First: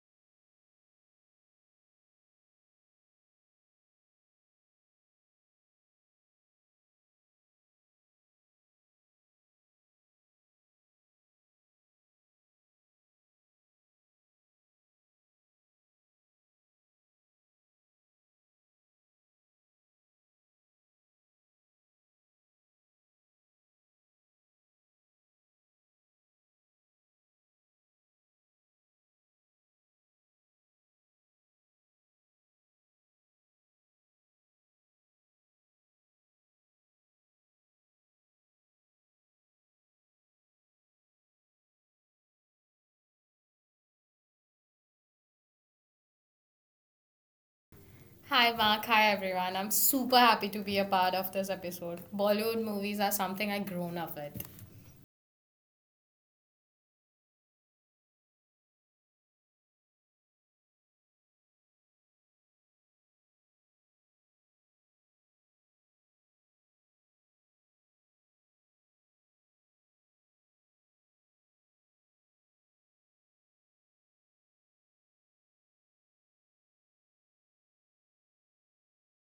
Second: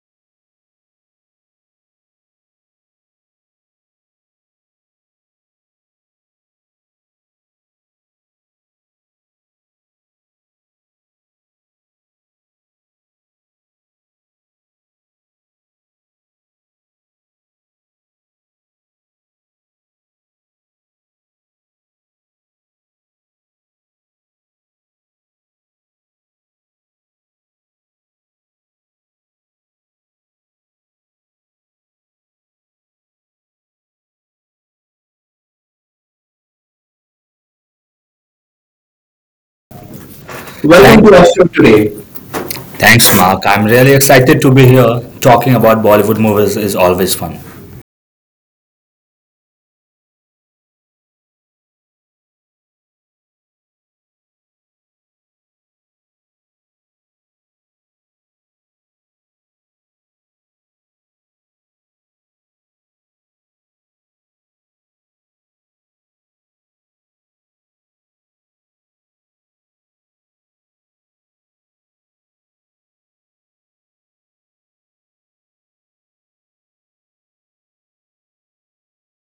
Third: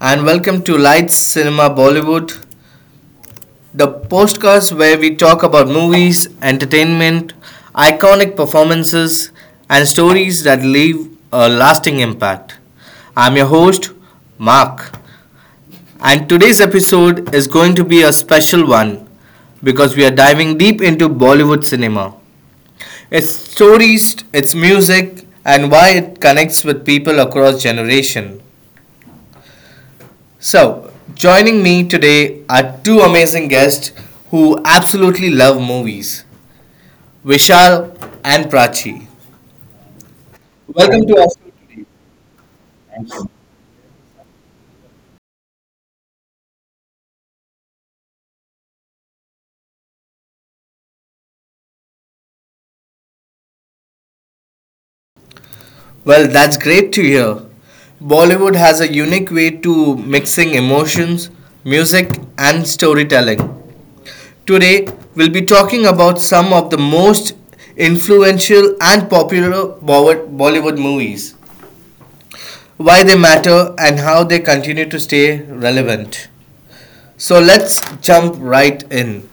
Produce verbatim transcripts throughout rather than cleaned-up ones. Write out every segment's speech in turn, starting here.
and welcome to Lights Cinema Bollywood, the podcast where we talk about movies, entertainment, iconic performances, and stories that leave a lasting impact. I'm your host, Mark, and today's episode is going to be a special one because we are diving deep into Bollywood cinema. Its stories, its music, and why it connects with people across generations. So, joining me today are two amazing guests who absolutely love movies, Vishal and Prachi. Welcome to us. Thanks, Mark. I'm really excited to be here. Talking about Bollywood movies is always fun. Hi Mark, hi everyone. I'm super happy to be a part of this episode. Bollywood movies are something I've grown up with. Well, that's great to hear. Bollywood has a unique way to mixing emotions, music, and storytelling. Today, we'll be talking about some of the most influential and popular Bollywood Bollywood movies, why they matter, and how they continue to stay relevant. So let's jump right in.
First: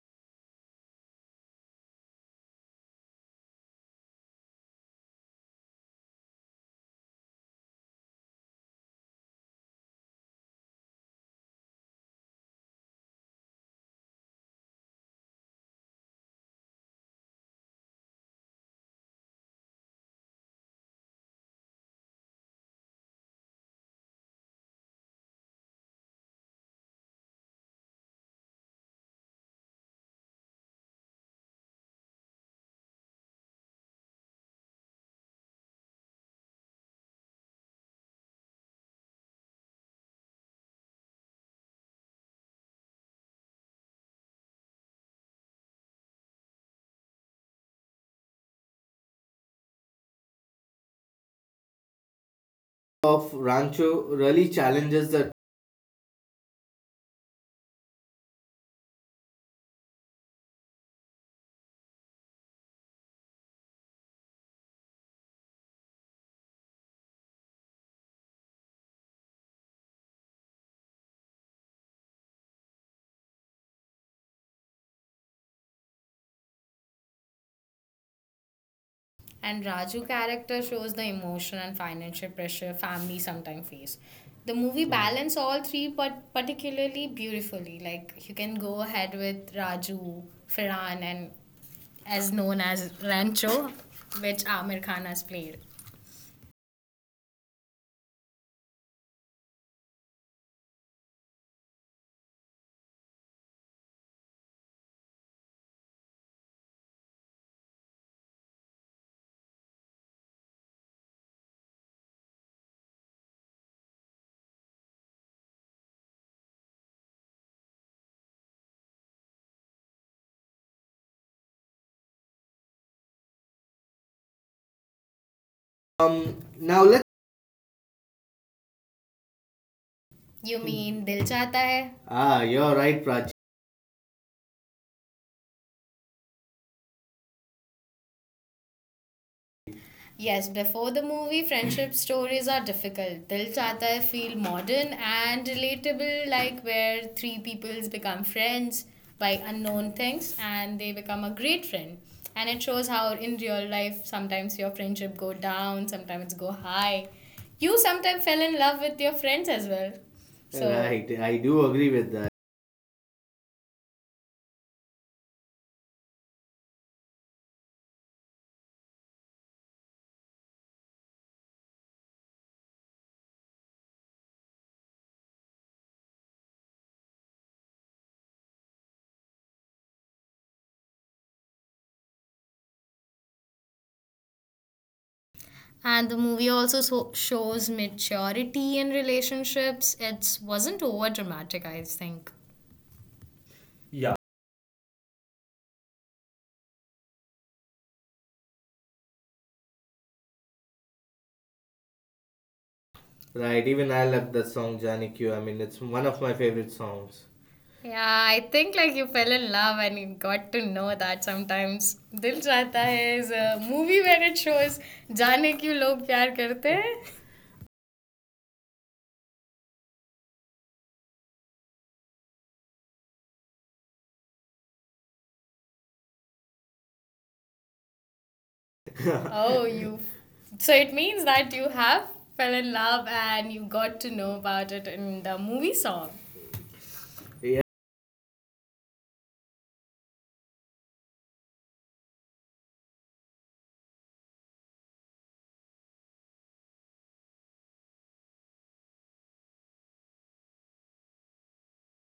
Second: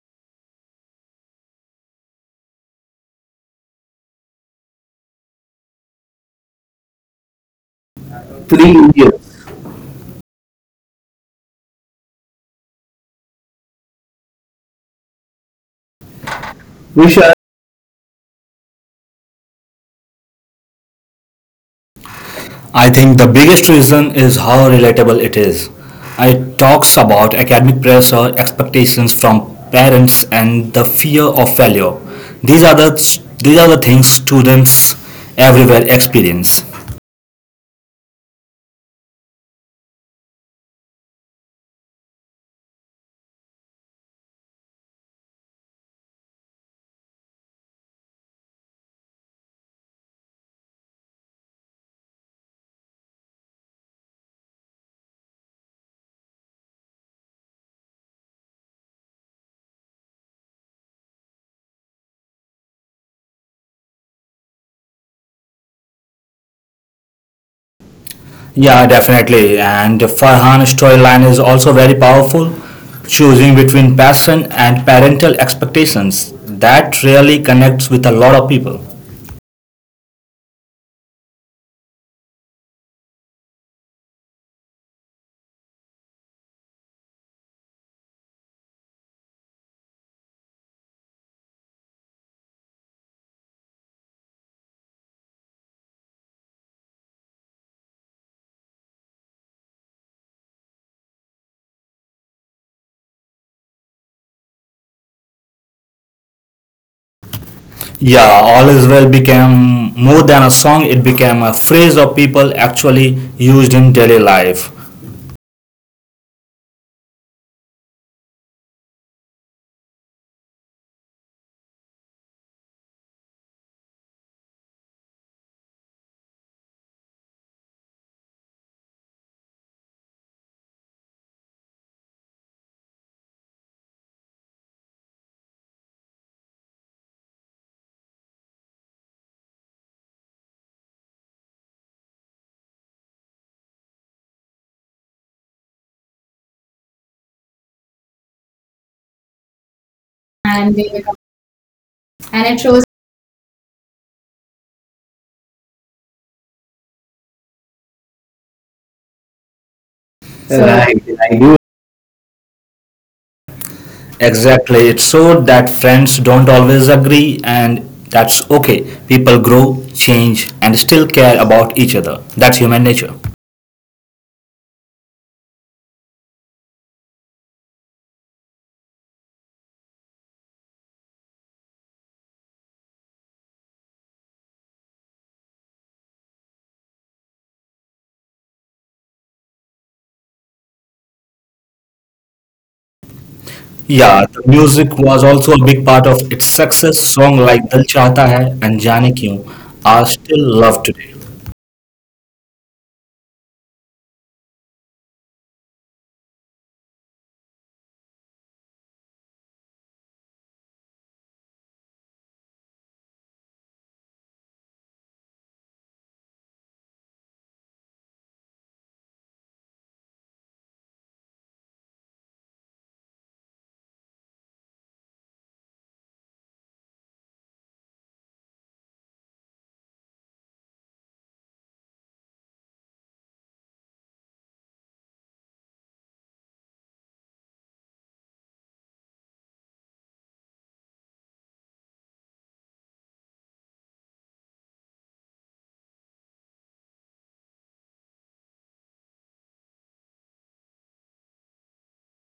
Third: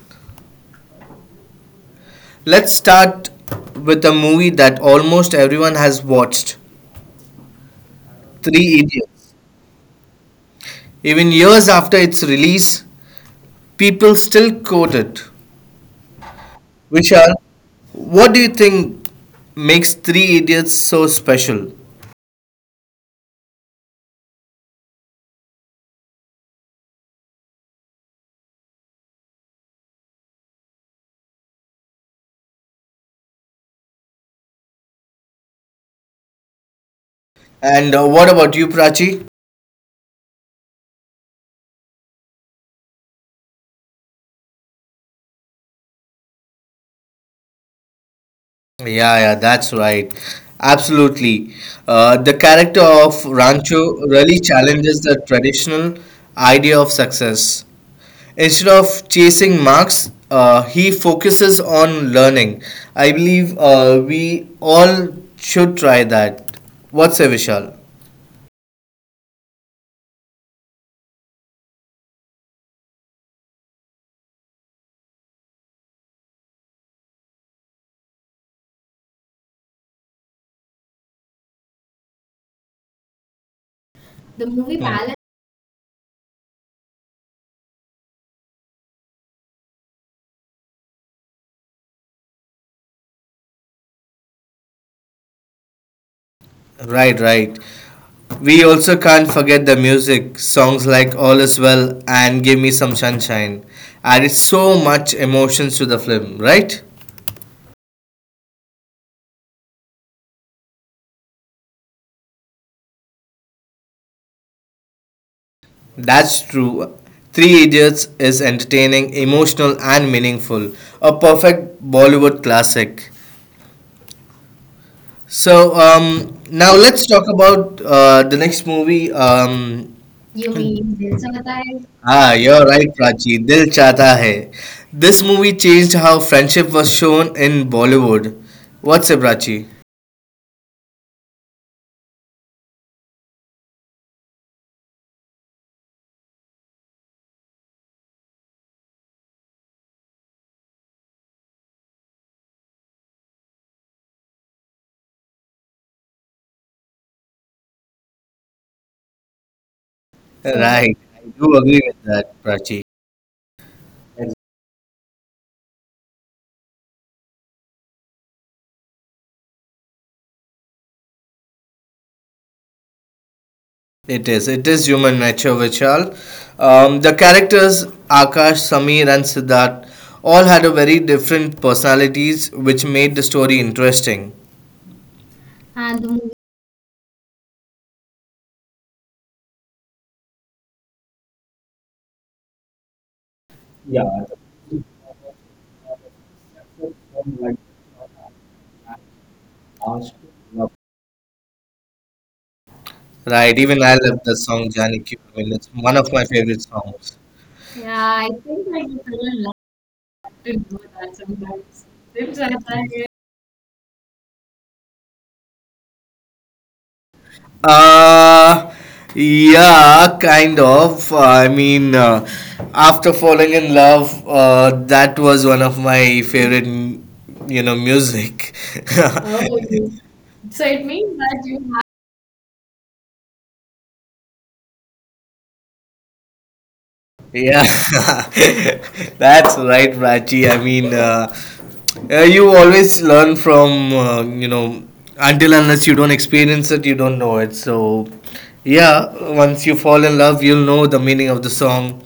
Let's start with a movie that almost everyone has watched, Three Idiots. Even years after its release, people still quote it. Vishal, what do you think makes Three Idiots so special? I think the biggest reason is how relatable it is. It talks about academic pressure, expectations from parents, and the fear of failure. These are the these are the things students everywhere experience. And uh, what about you, Prachi? Yeah, yeah, that's right. Absolutely. Uh, the character of Of Rancho Rancho really really challenges challenges the the traditional idea of success. Instead of chasing marks, uh, he focuses on learning. I believe uh, we all should try that. What's say, Vishal? Yeah, definitely. And Farhan's storyline is also very powerful, choosing between passion and parental expectations. That really connects with a lot of people. and Raju character shows the emotion and financial pressure family sometimes face. The The movie. movie Correct. Balance. balance all three but particularly beautifully. Like you can go ahead with Raju, Farhan and as known as Rancho, which Amir Khan has played. Right, right. We also can't forget the music. Songs like All Is Well and Give Me Some Sunshine added so much emotions to the film, right? Yeah, All Is Well became more than a song, it became a phrase of people actually used in daily life. That's true. Three Idiots is entertaining, emotional, and meaningful. A perfect Bollywood classic. So, um. um, now Now let's. let's talk about uh, the next movie. Um, You You mean mean Dil Dil Chahta Chahta Hai? Hai? Ah, Ah, you're you're right, right, Praj. Prachi. Dil Chata Hai. This movie changed how friendship was shown in Bollywood. What's it, Prachi? Yes, before the movie, friendship stories are difficult. Dil Chahta Hai feel modern and relatable, like where three peoples become friends by unknown things and and they they become a great friend. and And it it shows shows how in real life sometimes your friendship go down, sometimes go high. You sometimes fell in love with your friends as well. So Right, right, I I do do agree agree with with that. that, Prachi. Exactly. It showed that friends don't always agree, and that's okay. People grow, change, and still care about each other. That's human nature. It is. It is human nature, Vishal. Um, the characters Akash, Sameer, and Siddharth all had a very different personalities, which made the story interesting. And the movie also so shows maturity in relationships. It wasn't over dramatic, I think. Yeah, the music was also a big part of its success. Songs like Dil Chahta Hai and Jaane Kyun are still loved today. Right, Right, even even I I love love that the song song Jaani Janaki Q. I mean, Pavel. it's It's one one of of my my favorite favorite songs. songs. Yeah, Yeah, I I think think like I you would fell really in love love and you got to to do know that that sometimes. sometimes. Dil Seems like Chahta that, Hai yeah. is a movie where it shows जाने क्यों लोग प्यार करते हैं. Uh, yeah, kind of. I mean, uh, after falling in love, uh, that was one of my favorite, you know, music. Oh, Oh, you. you. So So it it means means that that you you. have fell in love and you got to know about it in the movie song. Yeah, Yeah, that's right, Prachi. I mean, uh, uh, you always learn from, uh, you know, until unless you don't experience it, you don't know it. So, yeah, once you fall in love, you'll know the meaning of the song.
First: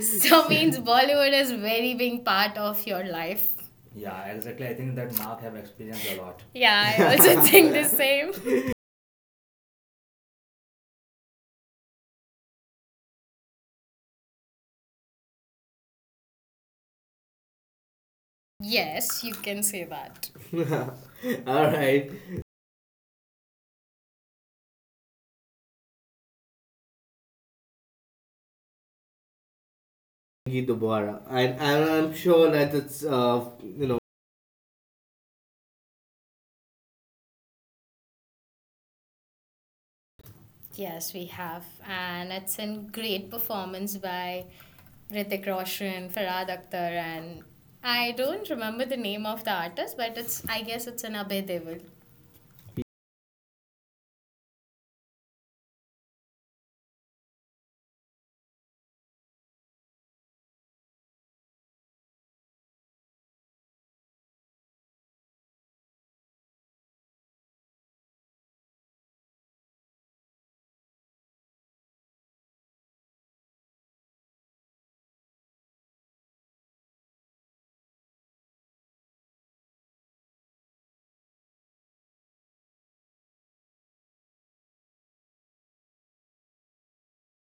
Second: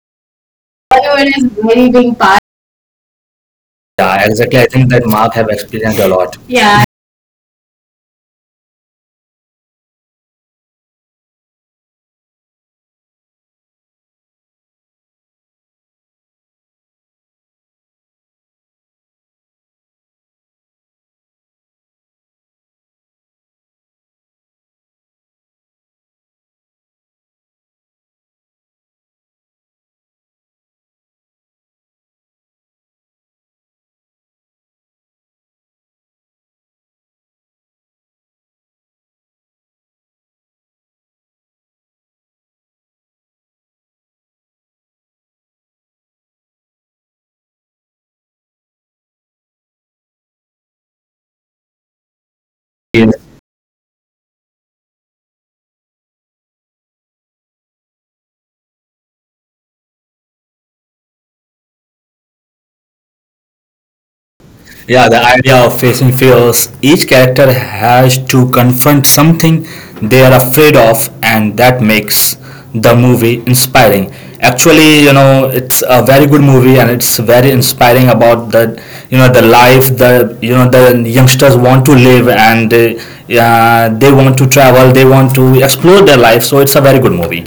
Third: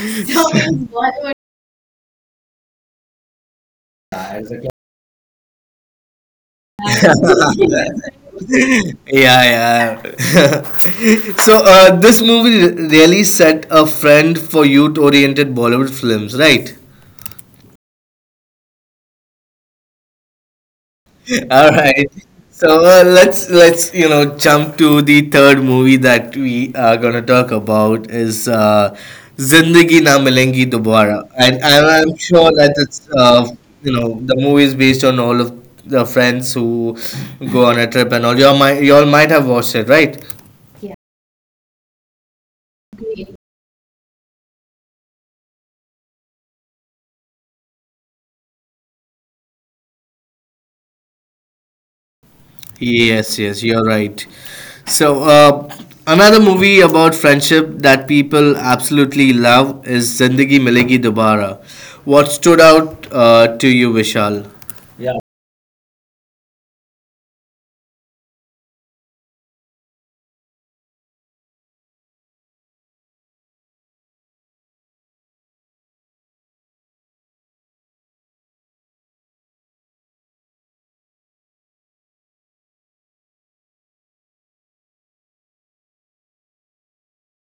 so So is means Bollywood Bollywood. Bollywood is a is very very big big part. part of your life. Yeah, Yeah, exactly. I exactly. I think think that that Mark Mark have have experienced experienced a a lot. lot. Yeah, Yeah. I also think the same. Yeah, yeah. So, uh, this movie really set a friend for youth oriented Bollywood films, right? Yes, you can say that. All All right, right. So uh, let's, let's you know jump to the third movie that we are gonna talk about is uh, Zindagi Na Milengi Gita Bora, Dobara, and, and and I, I'm I'm sure sure that that it's it's uh, uh, you you know. know the movie is based on all of the friends who go on a trip and all. You all might you all might have watched it, right? Yes, we have, and it's a great performance by Ritik Roshan, Farhad Akhtar, and I don't remember the name of the artist, but it's I guess it's an Abhay Deol. Yes, yes, you're right. So, uh, another movie about friendship that people absolutely love is Zindagi Milegi Dobara. What stood out uh, to you, Vishal? Yeah, the idea of facing fears. Each character has to confront something they are afraid of, and that makes the movie inspiring. Actually, you know, it's a very good movie, and it's very inspiring about the, you know, the life the you know the youngsters want to live, and uh, yeah, they want to travel, they want to explore their life. So it's a very good movie.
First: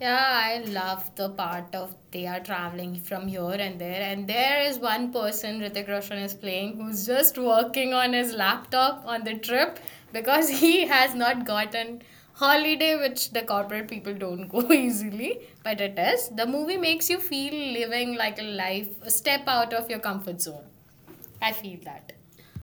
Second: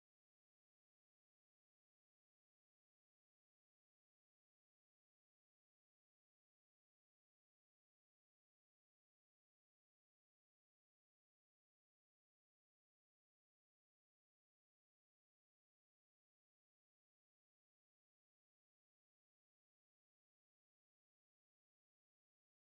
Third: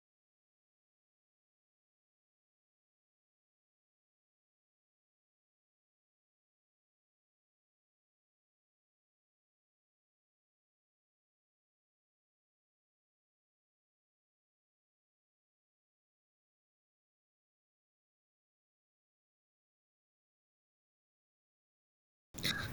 Yeah, I love the part of they are traveling from here and there. And there is one person Ritik Roshan is playing who's just working on his laptop on the trip because he has not gotten holiday, which the corporate people don't go easily. But it is. The movie makes you feel living like a life, a step out of your comfort zone. I feel that.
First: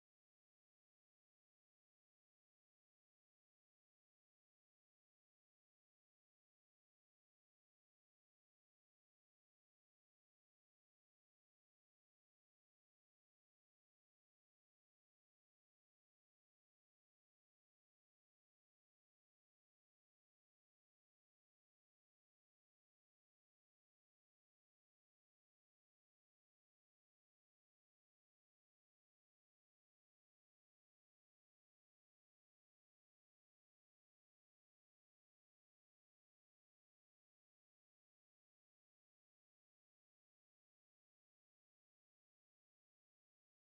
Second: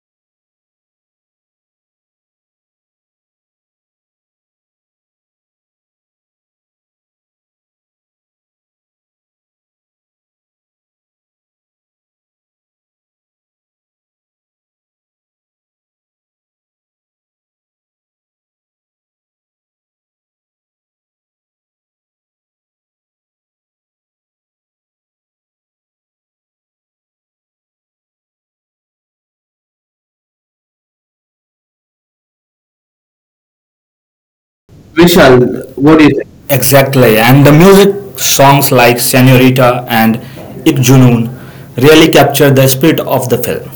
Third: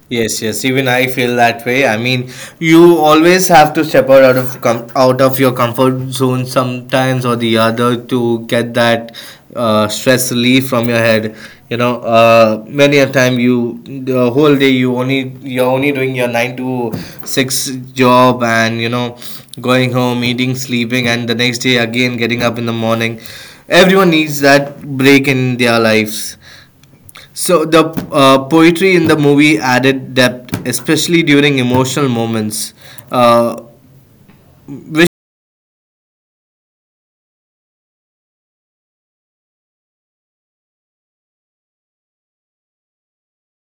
Yes, yes. Even I feel that way. I mean, you always have to step out, out of com- out of your comfort zone sometimes or the other to get that uh, stress relief from your head. You know, uh, many a time you the whole day you only you're only doing your nine to six job and you know going home, eating, sleeping, and the next day again getting up in the morning. Everyone needs that break in their lives. So the uh, poetry in the movie added depth, especially during emotional moments. uh, Exactly, and the music songs like Senorita and Ik Junoon really capture the spirit of the film.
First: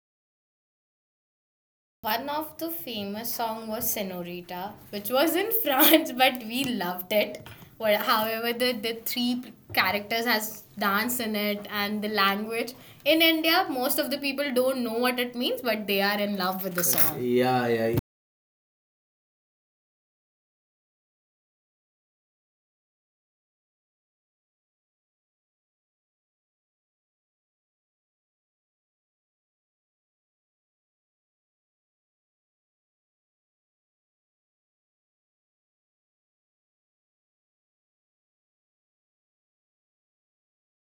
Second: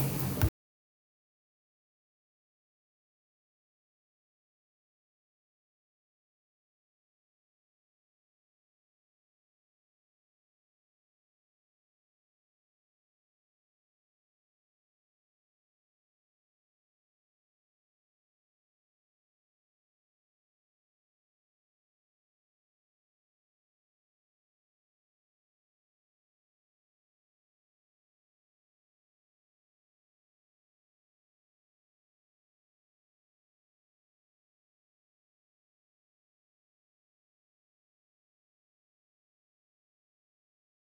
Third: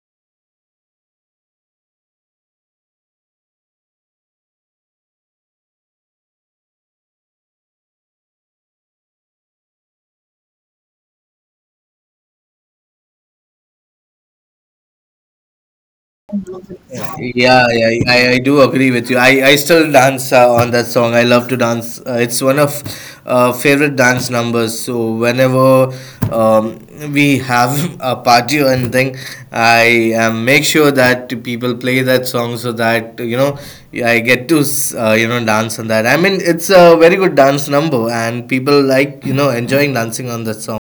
One of the famous song was Senorita, which was in France, but we loved it. Well, however, the, the three p- characters has dance in it and the language. In India, most of the people don't know what it means, but they are in love with the song. Yeah, Yeah, yeah, yeah, I, I do agree with you. I, I still dance uh, on that song. I love to dance. Uh, it's one of uh, favorite dance numbers. So whenever, um, we have a party or anything, I, um, make sure that people play that song so that you know I get to s- uh, you know dance on that. I mean, it's a very good dance number, and people like you know enjoying dancing on that song.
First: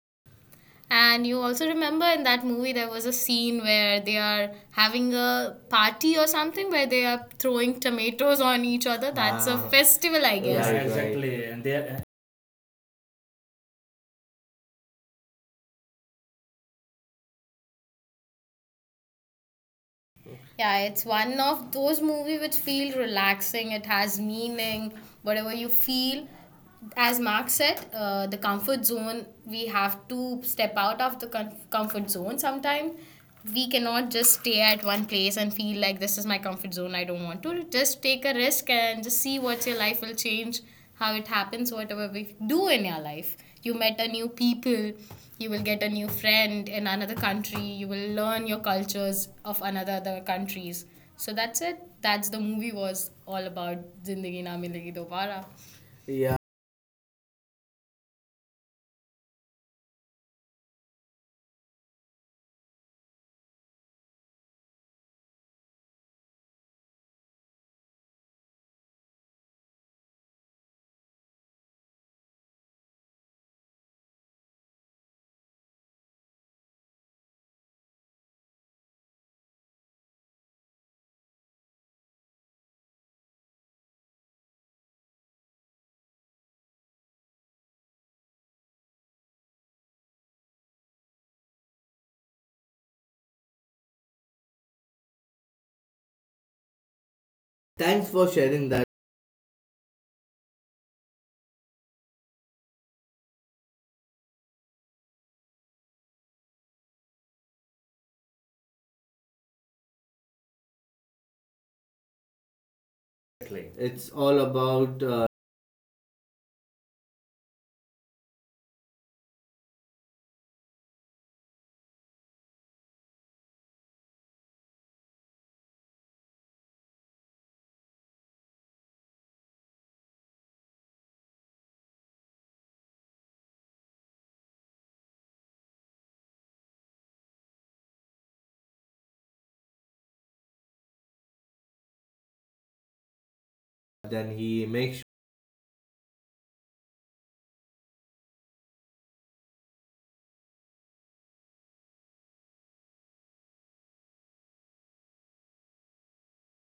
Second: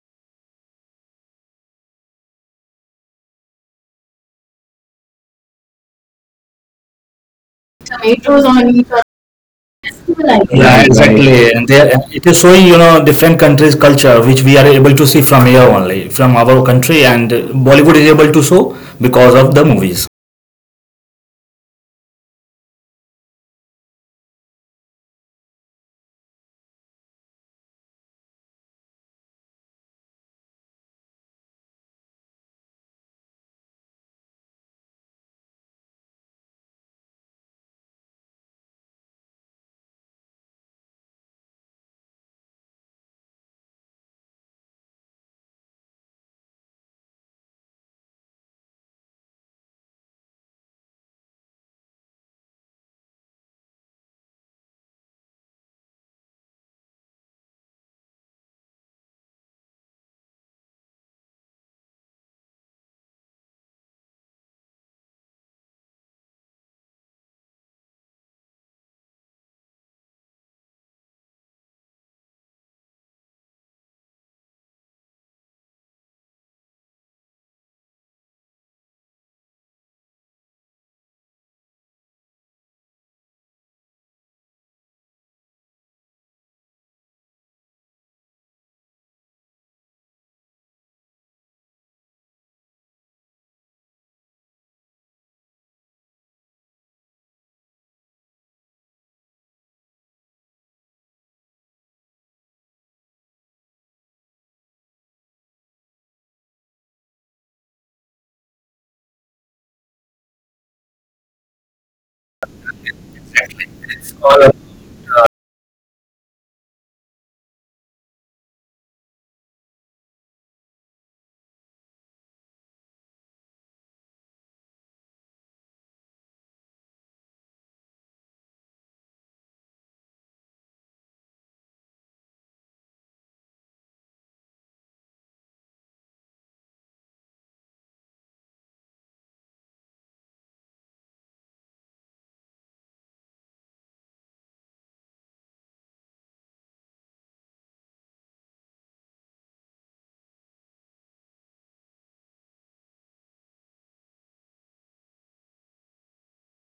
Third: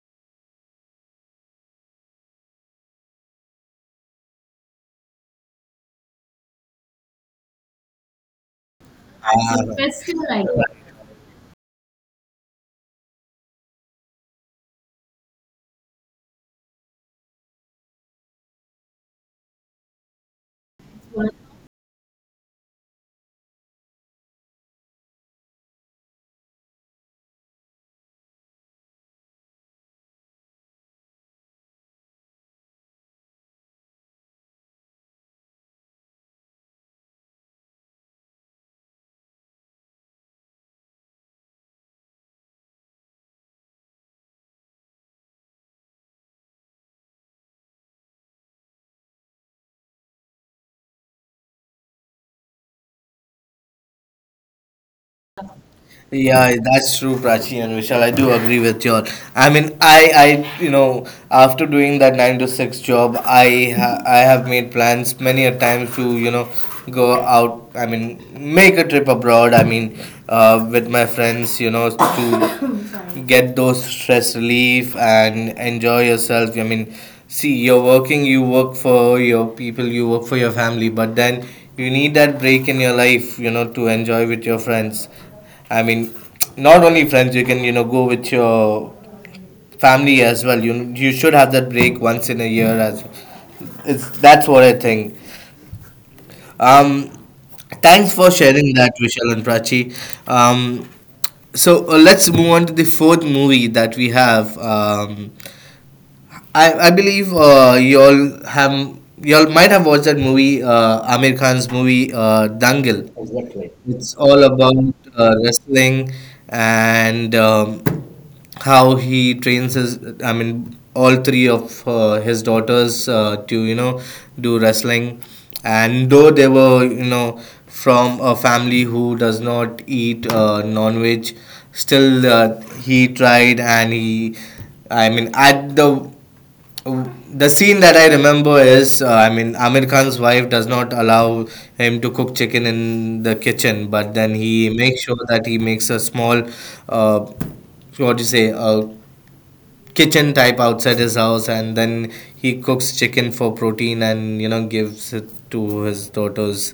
and you also remember in that movie there was a scene where they are having a party or something where they are throwing tomatoes Tomatoes on on each it or other. That's a Ah. Festival, festival, festival, I I I Yeah, guess. guess. Yeah, Yeah, right, right, right, guess. exactly. exactly. And And they. they, it is showing you know different countries' culture, which we are able to see from here only, from our country, and Bollywood is able to show because of the movies. Yeah, it's one of those movie which feel relaxing. It has meaning. Whatever you feel, as Mark said, uh, the comfort zone. We have to step out of the com- comfort zone. Sometimes we cannot just stay at one place and feel like this is my comfort zone. I don't want to. Just take a risk and just see what your life will change, how it happens, whatever we do in your life. You met a new people, you will get a new friend in another country, you will learn your cultures of another other countries. So that's it, that's the movie was all about, Zindagi Na Milegi Dobara. Yeah. Yeah, that's true, Prachi and Vishal. I do agree with you all. I mean, I, I, you know, after doing that nine to six job, I, ha- I have made plans many a times to, you know, go out. I mean, make a trip abroad. I mean, uh, with my friends, you know, to Sorry. Get those stress relief and enjoy yourself. I mean, see, you're working, you work for your people, you work for your family, but then you need that break in your life, you know, to enjoy with your friends. I mean, not only friends, you can, you know, go with your family as well. You you should have that break once in a year as it's that's what I think. Um, Thanks Thanks for for sharing sharing that. that, Vishal and Prachi. Um, so uh, let's move on to the fourth movie that we have. Um, I, I believe uh, y'all have y'all might have watched that movie uh, Amir Khan's movie, uh, Dangal. Exactly. It's It's all all about about uh, uh, wrestling and, um, how he trains his, I mean, all three of uh, his daughters uh, to you know do wrestling, and though they were you know from a family who does not eat uh, non-veg, still uh, he tried and he, I mean, at the the scene that I remember is, uh, I mean, Amir Khan's wife does not allow him to cook chicken in the kitchen, but then then he he makes makes sure that he makes a small, uh, what do you say, a kitchen type outside his house, and then he cooks chicken for protein and you know gives it to his daughters.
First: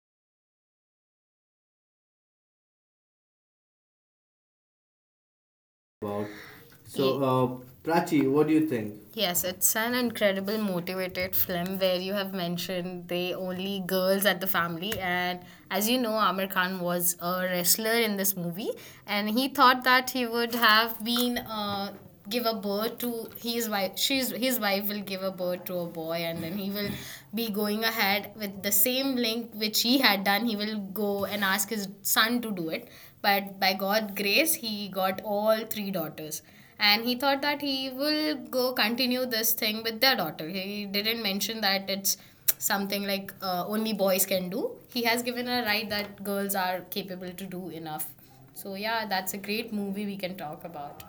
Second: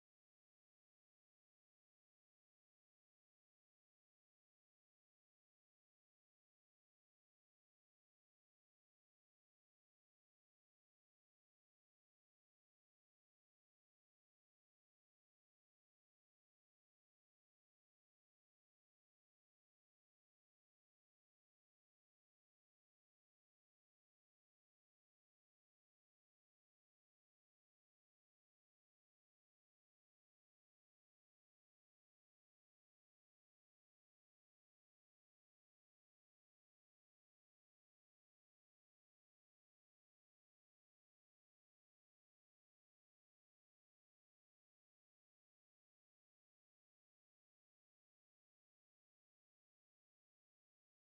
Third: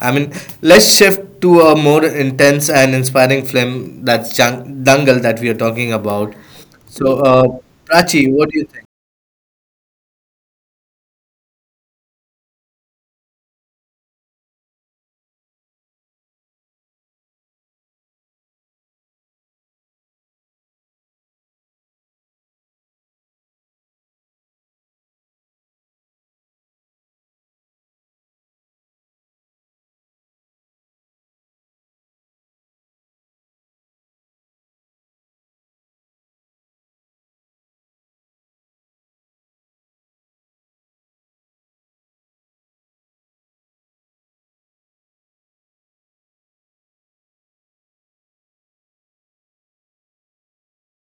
I mean, let's shift to a more intense and inspiring film, that's Jang- Dangal that we are talking sure about. about. So, So, uh, uh, Prachi, Prachi, what do what do you you think? think? Yes, it's an incredible motivated film where you have mentioned the only girls at the family. And as you know, Amir Khan was a wrestler in this movie, and he thought that he would have been. Uh, give a birth to his wife, she's his wife will give a birth to a boy, and then he will be going ahead with the same link which he had done. He will go and ask his son to do it, but by god grace he got all three daughters. And he thought that he will go continue this thing with their daughter. He didn't mention that it's something like uh, only boys can do. He has given a right that girls are capable to do enough. So yeah, that's a great movie we can talk about.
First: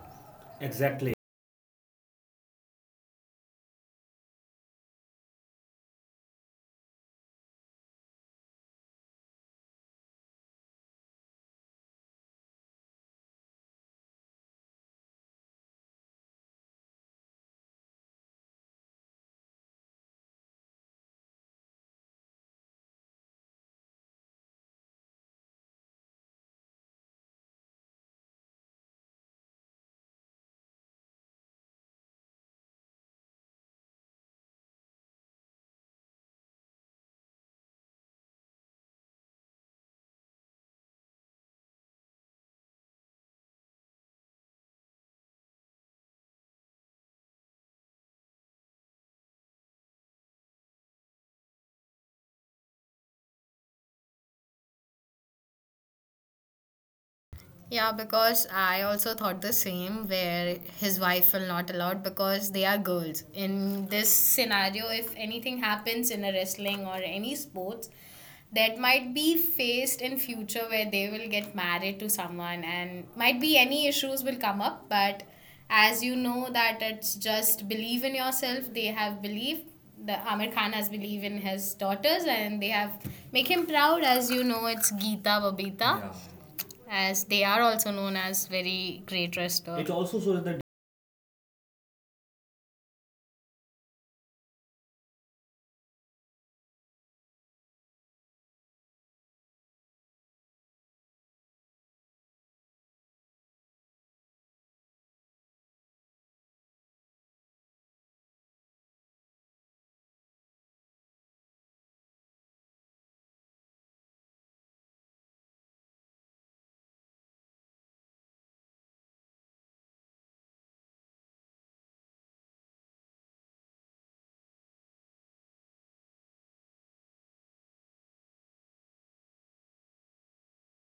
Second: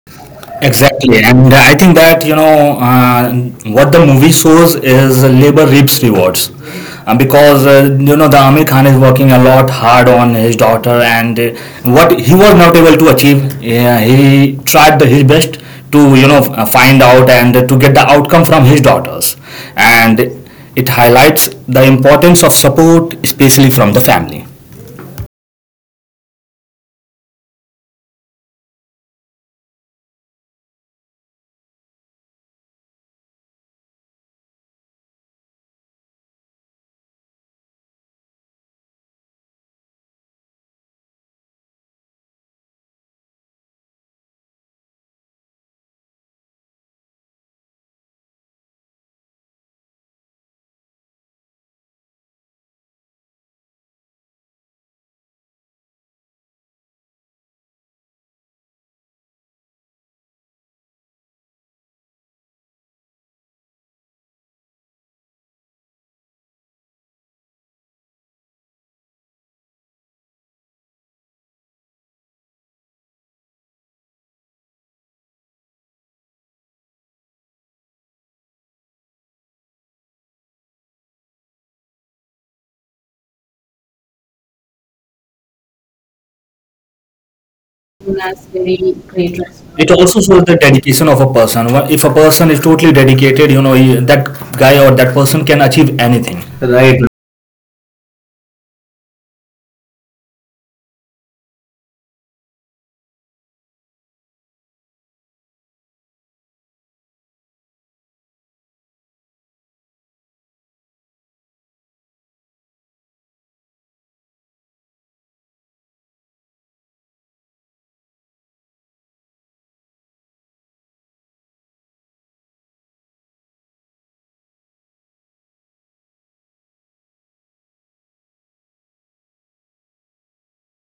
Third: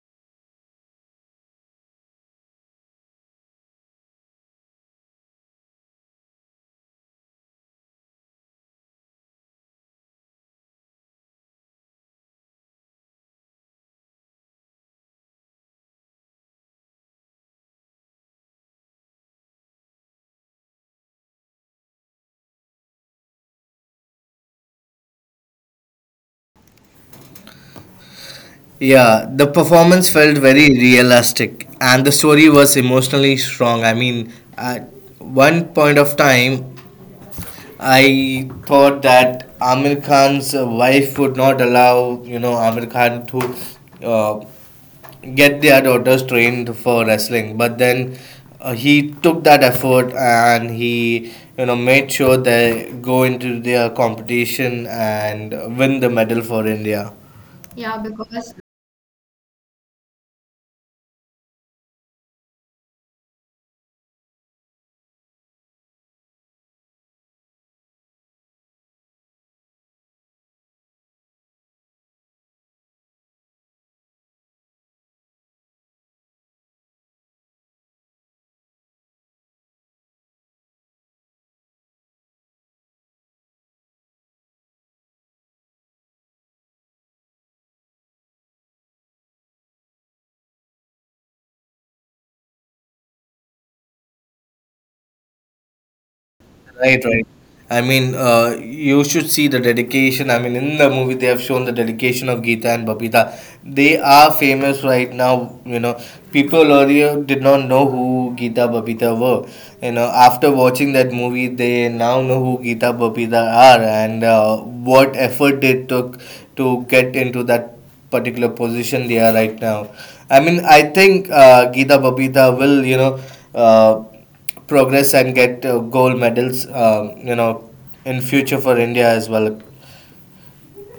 Exactly. Exactly, and I think that you know uh, what the movie shows is labor reaps rewards, uh, because uh, you know the Amir Khan is working a lot hard on his daughter, and uh, what he was not able to achieve, yeah, he tried the, his best to you know f- uh, find out and to get the outcome from his daughters, and it highlights the importance of support, especially from the family. Yeah, the performance felt very realistic, and the story was emotionally strong. I mean, at one point of time, I thought that Amir Khan's wife would not allow, you know, Amir Khan to uh, get their daughters trained for wrestling, but then uh, he took that effort and he, you know, made sure they go into their competition and win the medal for India. Yeah, Yeah, because because. I also thought the same where his wife will not allowed because they are girls. In this scenario, if anything happens in a wrestling or any sports, that might be faced in future where they will get married to someone and might be any issues will come up, but as you know that it's just believe in yourself, they have belief. The Amir Khan has believed in his daughters and they have make him proud. As you know, it's Geeta Babita. Yeah, as they are also known as That's very very great great response. wrestlers. It It also also shows shows that the dedication of a person. Wha- if a person is totally dedicated, you know he, that guy or that person can achieve anything. Right, right. I mean, uh, you should see the dedication. I mean, in the movie, they have shown the dedication of Geeta and Babita. They are famous right now. You know, people earlier did not know who Geeta Babita were. You know, after watching that movie, they now know who Geeta Babita are, and uh, what effort they took to get into that particular position they are right now. I mean, I think uh, Geeta Babita will, you know, uh, progress and get uh, gold medals, um, you know, in future for India as well.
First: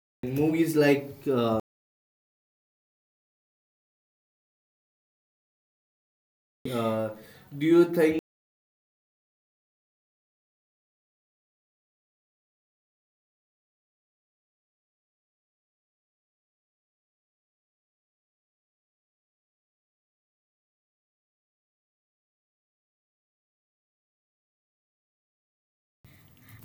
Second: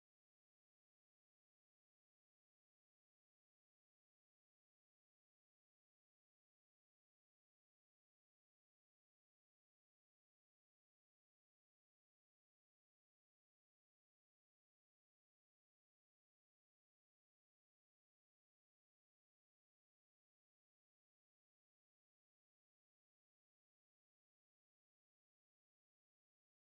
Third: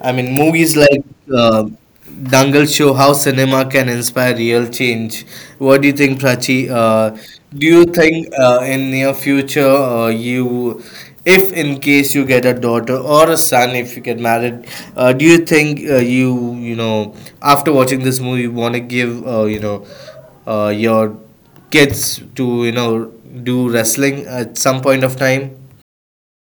I mean, in movies movies like like, uh, uh, Dangal show how cinema can inspire real change. What do you think, Prachi? uh, Uh, do do you you think. think uh, in near future uh, you, if in case you get a daughter or a son, if you get married, uh, do you think uh, you you know after watching this movie want to give uh, you know uh, your kids to you know do wrestling at some point of time?